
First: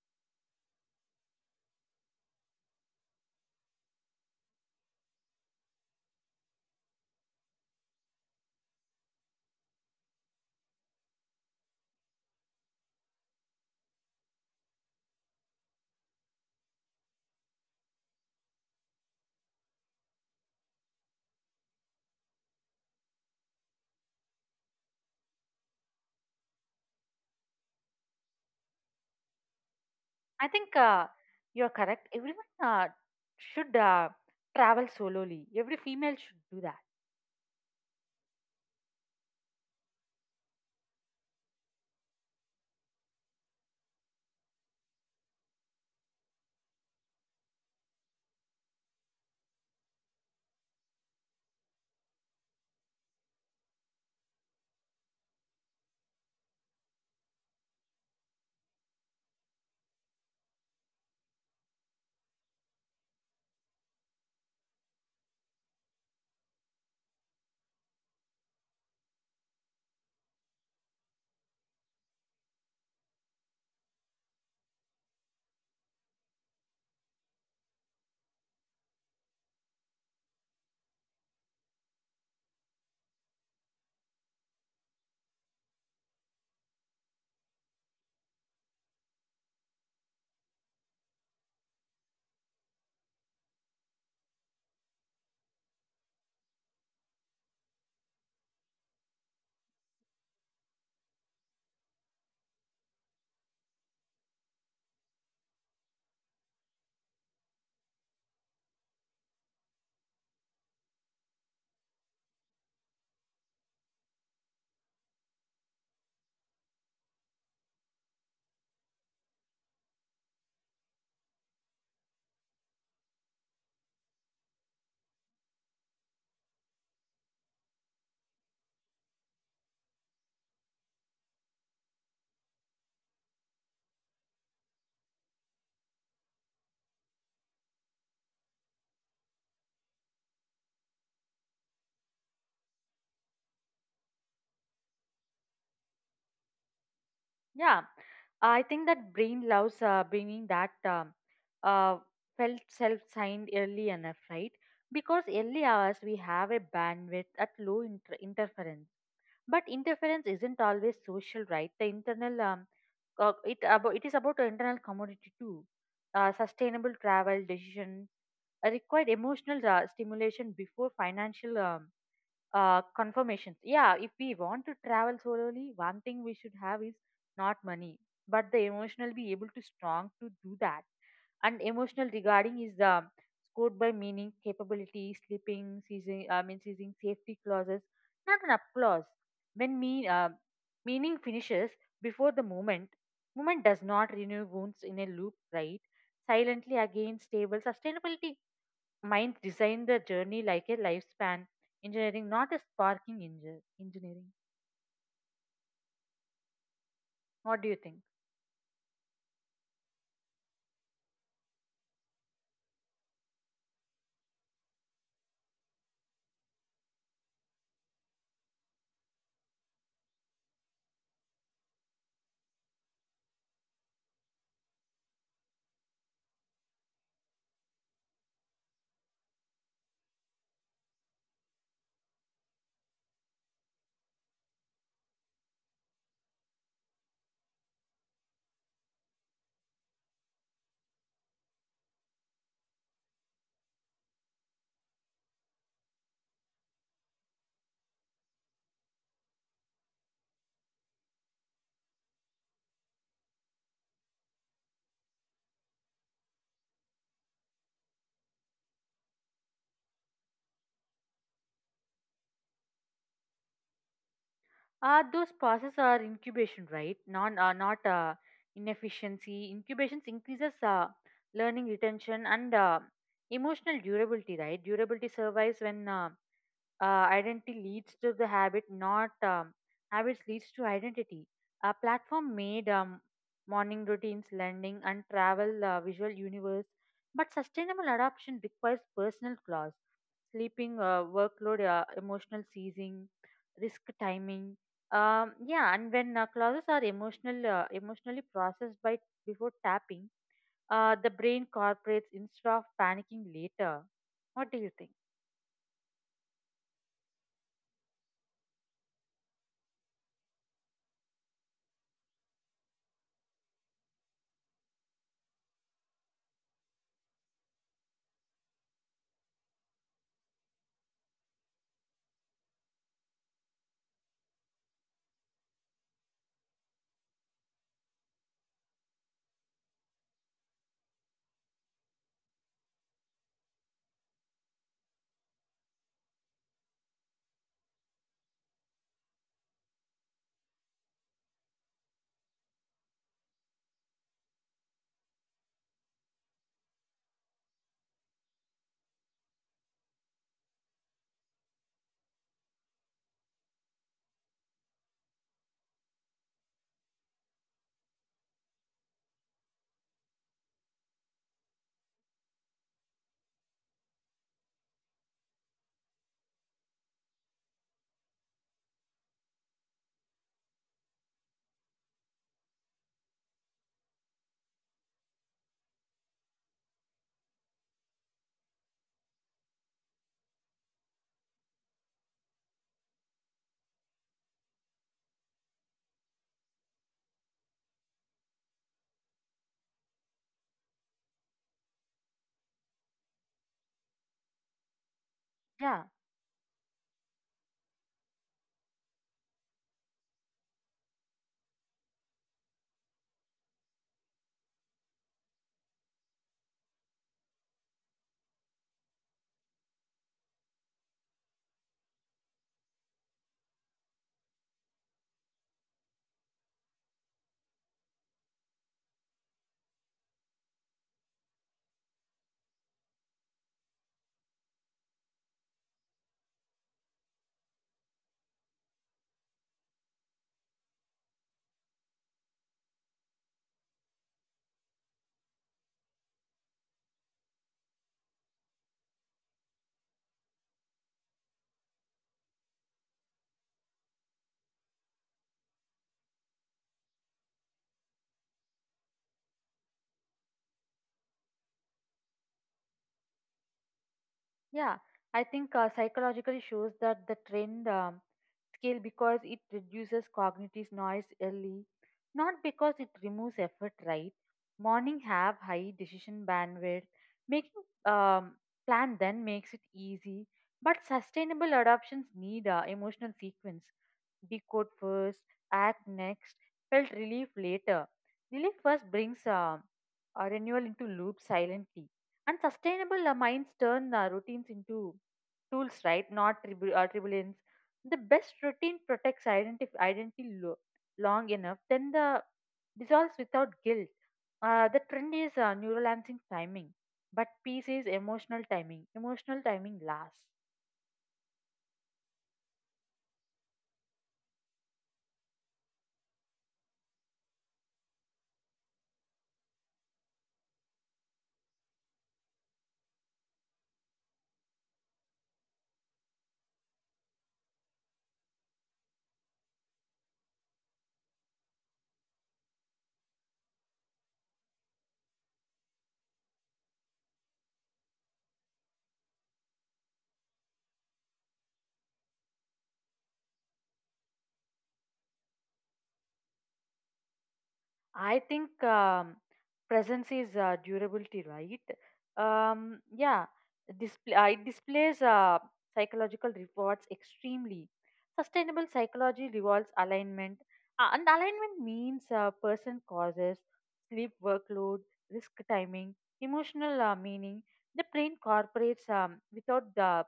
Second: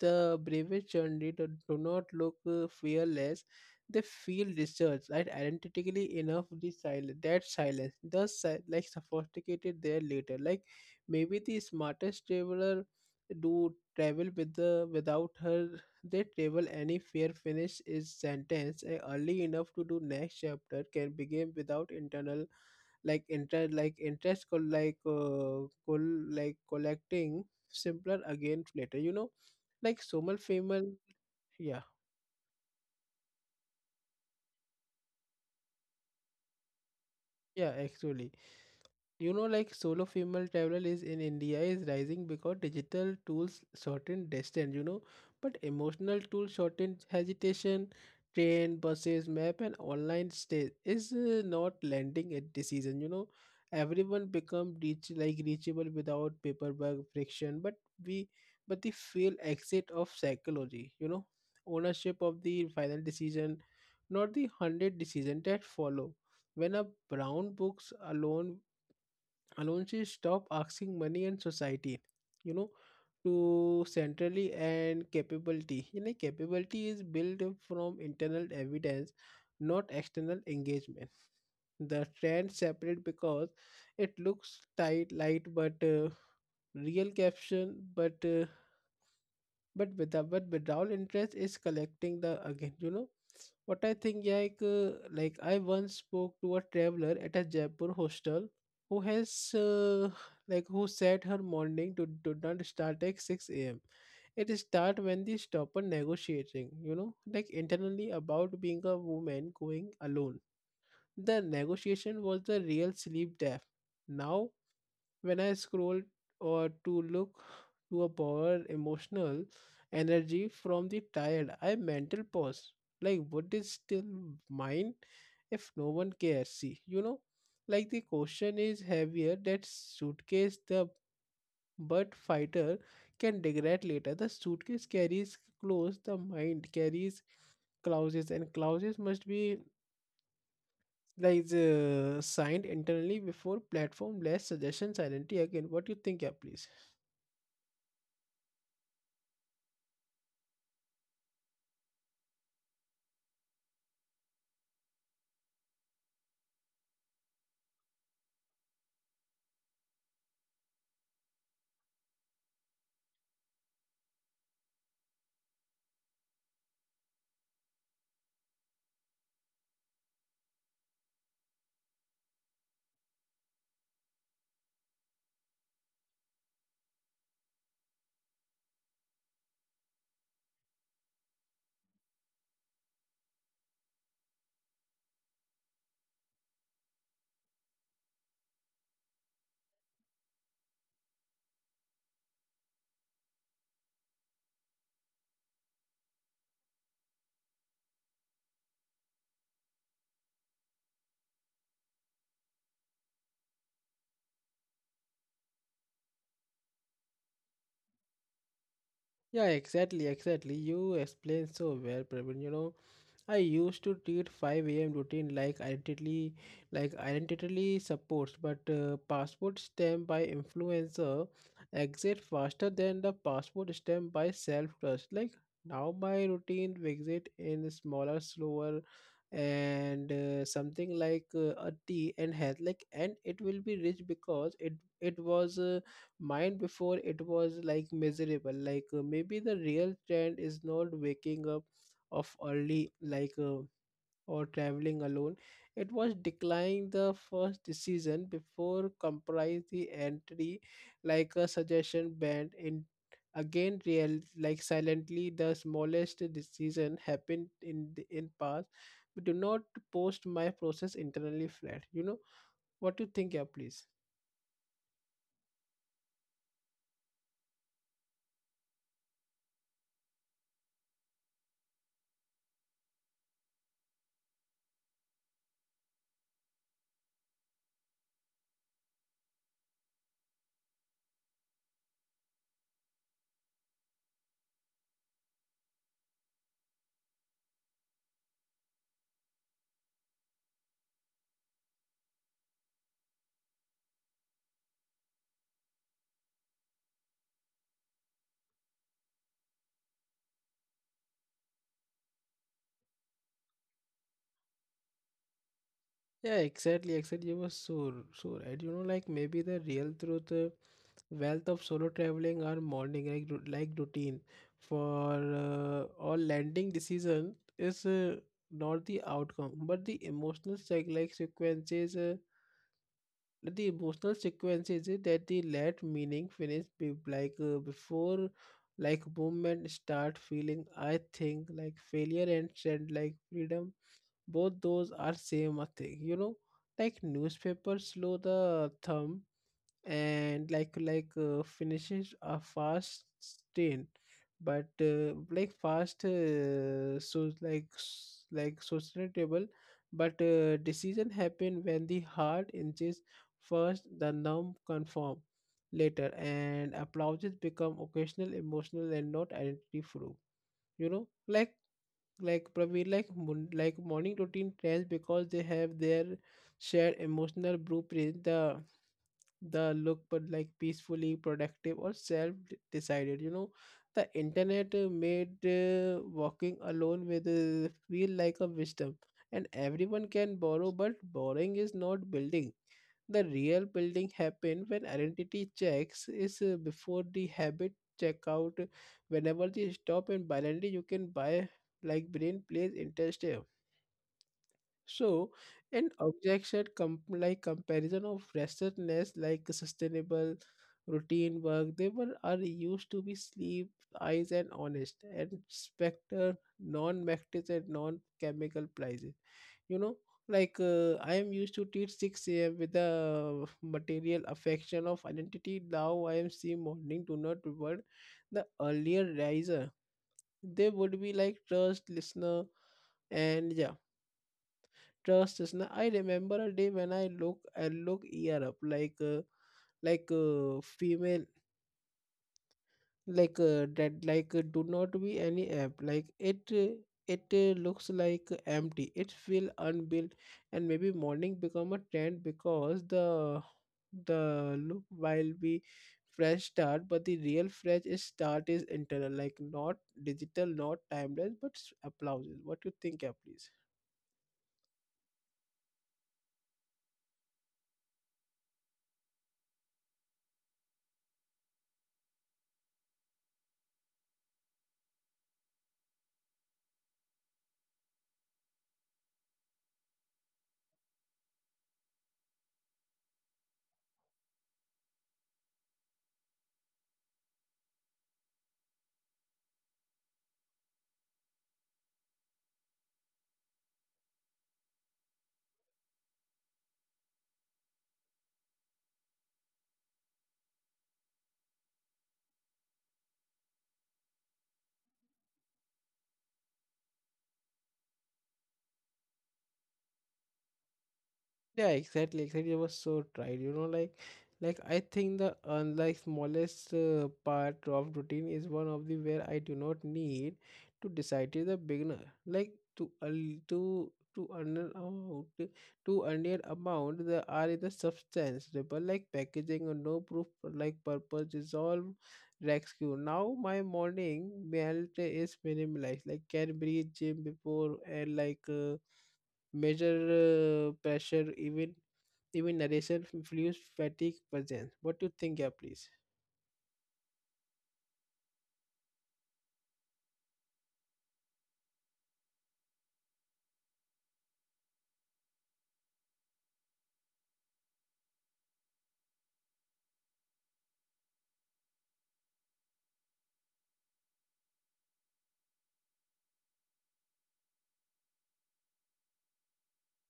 Speaker 1: the bravest journey do not look fearless. They feel researched and identically enough the silence that silence thus like sophisticated their later. Like maybe the smartest traveler do travel with the without her they travel any fear finish is sentence and early enough to do next chapter can begin without internal like inter like like like collecting simpler again later, you know, like Somal
Speaker 2: I think
Speaker 1: Femal,
Speaker 2: you're
Speaker 1: yeah,
Speaker 2: correct. Everyone should travel solely. Every female should do that.
Speaker 1: yeah, actually. You know, like solo female travel is in india is rising because digital tools shorten distance, you know, but emotional tools shorten hesitation train buses map and online stay is not landing at decision, you know, everyone become reach like reachable without paperwork friction but we but the feel exit of psychology, you know, ownership of the final decision not the 100 decision that follow when a brown books alone Alonji stopped asking money and society, you know, to centrally and capability. You know, capability is built from internal evidence, not external engagement. The trend separate because it looks tight, light, but real caption, but without but withdrawal interest is collecting the again, you know what I think yeah, like I once spoke to a traveler at a Jaipur hostel who has uh, who said her morning to do not start at 6 a.m. It start when the stopper negotiating, you know, like internally about being a woman going alone. The negotiation was the real sleep death. Now when I scroll or to look to a borrowed emotional energy from the tired, I mental pause. Like what is still mine if no one cares? See, you know, like the question is heavier that suitcase, the but fighter can degrade later. The suitcase carries clothes, the mind carries clauses, and clauses must be signed internally before platform less suggestion silently again. What do you think? Yeah, please.
Speaker 2: Yeah, I think that brain loves bringing that uh, felt self signed early enough, right? Because early hours we have a bandwidth at low interference. But interference isn't always social, right? The internal it is about the internal commodity too. Sustainable travel decision required emotional stimulation before financial confirmations. Yeah, if we want to travel solely, one thing we should have is not money, but the emotional be able to strong to do that. And emotional regarding is the scored by meaning, capability, sleeping, seizing, I mean, seizing safety clauses, not an applause. When meaning finishes before the moment, moment does not renew wounds in a loop, right? Silently again, stable sustainability. Minds design the journey like a lifespan engineering, not a sparking engineering. What do you think?
Speaker 1: Yeah, exactly, exactly. You explained so well, Praveen. You know, I used to treat 5 a.m. routine like identity supports, but passport stamp by influencer exit faster than the passport stamp by self trust. Like now, my routine exit in smaller, slower, and something like a tea and health. Like and it will be rich because it was mine before it was like miserable. Maybe the real trend is not waking up of early or traveling alone, it was declining the first decision before comprise the entry like a suggestion band in again real like silently. The smallest decision happened in the in past but do not post my process internally flat, you know. What you think? Yeah, please.
Speaker 2: Those processes are incubation, right? Not inefficiency. Incubations increases learning retention and emotional durability, right? Durability survives when identity leads to the habit, not habits leads to identity. A platform made morning routines, learning, and travel visual universe, but sustainable adoption requires personal flaws, sleeping, workload, emotional seizing, risk timing. Yeah, and when clauses are emotionally processed by before tapping, the brain cooperates instead of panicking later. What do you think?
Speaker 1: Yeah, exactly, exactly. You were so right. You know, like maybe the real truth, wealth of solo traveling are morning like routine for uh, or landing decision is not the outcome, but the emotional sec like sequences. The emotional sequences is that the let meaning finish be, before like movement start feeling. I think like failure and send like freedom, both those are same a thing, you know, like newspaper slow the thumb and finishes a fast stain, but like fast so like s- like sustainable but decision happen when the hard inches first, the numb conform later, and applauses become occasional emotional and not identity proof, you know. Like Praveen, like morning routine trends because they have their shared emotional blueprint. The look, but like peacefully productive or self decided. You know, the internet made walking alone with feel like a wisdom, and everyone can borrow, but borrowing is not building. The real building happen when identity checks is before the habit checkout. Whenever they stop and blindly you can buy, like brain plays interest here. So
Speaker 2: Yeah.
Speaker 1: an objection comparison of restlessness like sustainable routine work, they were are used to be sleep eyes and honest and specter non-metric and non-chemical price, you know. I am used to teach 6 a.m with the material affection of identity. Now I am seeing morning do not reward the earlier riser, they would be like trust listener. And yeah, trust listener. I remember a day when I look ear up like female, like do not be any app like it looks like empty, it feel unbuilt. And maybe morning become a trend because the look while be fresh start, but the real fresh is start is internal, like not digital, not timeless, but applause. What you think? Yeah, please.
Speaker 2: Yeah, I think psychological shows that the trend skill because it reduces cognitive noise early, not because it removes effort, right? Morning have high decision bandwidth. Making plan then makes it easy, but sustainable adoptions need a emotional sequence. Decode first, act next, felt relief later. Relief first brings a renewal into loop silently. And sustainable minds turn routines into tools, right? Not tribulance. The best routine protects identity, identity long enough, then the dissolves without guilt. The trend is neural timing, but peace is emotional timing. Emotional timing lasts.
Speaker 1: Yeah, exactly, exactly. I was so tired, you know, like I think the unlike smallest part of routine is one of the where I do not need to decide as a beginner, like to al- to earn out to earn an amount there are the substance, but like packaging or no proof, like purpose dissolve, rescue. Now my morning melt is minimalized, like can breathe gym before and like. Measure pressure, even narration influence fatigue presence. What do you think? Yeah, please?
Speaker 2: I think presence is durability, right? Yeah, display it displays psychological rewards extremely. Sustainable psychology revolves alignment, and alignment means person causes sleep workload, risk timing, emotional meaning. The brain cooperates without the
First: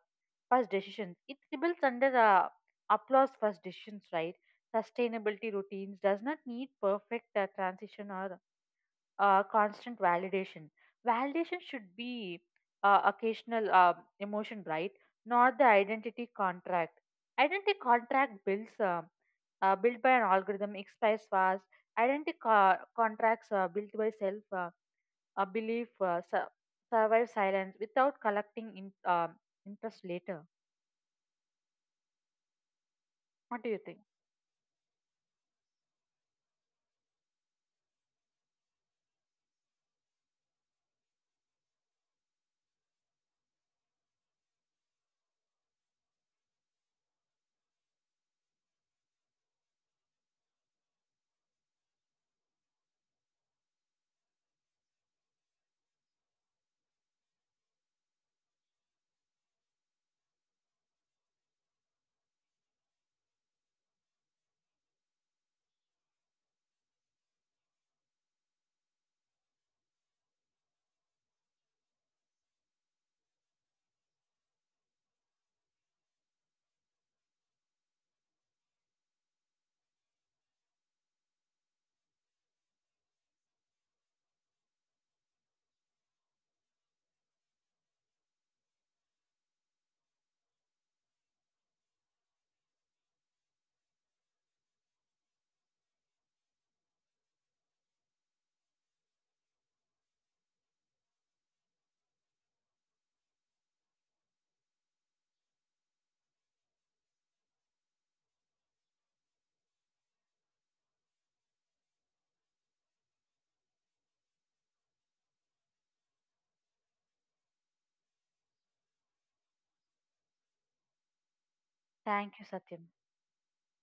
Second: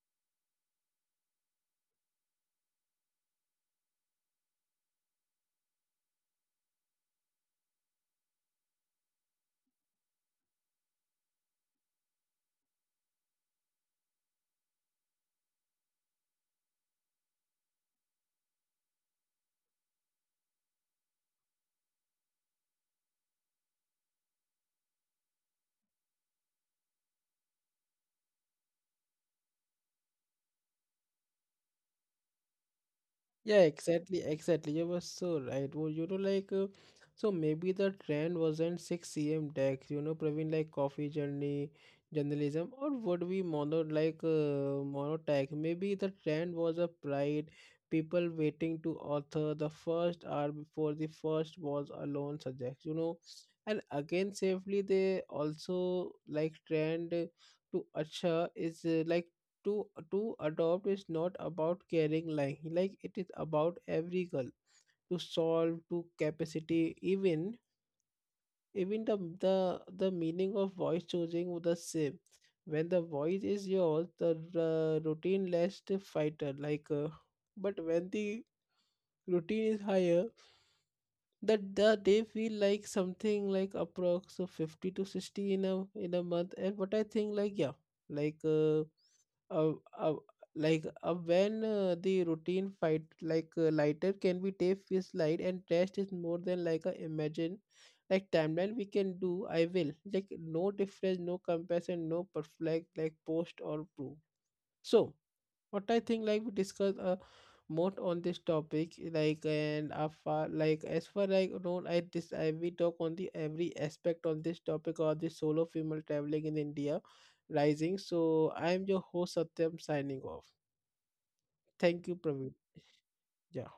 Speaker 2: first decisions. It rebels under applause first decisions, right? Sustainability routines does not need perfect transition or constant validation. Validation should be occasional emotion, right? Not the identity contract. Identity contract builds built by an algorithm expires fast. Contracts built by self belief survive silence without collecting in, interest later. What
Speaker 1: Yeah,
Speaker 2: do you think?
Speaker 1: exactly, exactly. You were so right. Well, you know, so maybe the trend wasn't 6 cm tech, you know, Praveen, like coffee journey, journalism, or would we mono, like mono tech? Maybe the trend was a pride, people waiting to author the first hour before the first was alone subject, you know. And again, safely, they also like trend to Acha is to to adopt is not about caring like it is about every girl to solve to capacity, even the the meaning of voice choosing was the same. When the voice is yours, the routine less fighter, but when the routine is higher, that the, they feel like something like approx of 50 to 60 in a month. And but I think like yeah, like uh, uh, uh when the routine fight lighter can be take, feels light and rest is more than like a imagine like timeline we can do. I will like no difference, no comparison, no perfect like post or proof. So what I think, like we discussed more on this topic, like and after like as far like don't I this I we talk on the every aspect on this topic or the solo female traveling in India rising. So I am your host Satyam signing off. Thank you,
Speaker 2: Thank you,
Speaker 1: Praveen.
Speaker 2: Satyam.
Speaker 1: Yeah.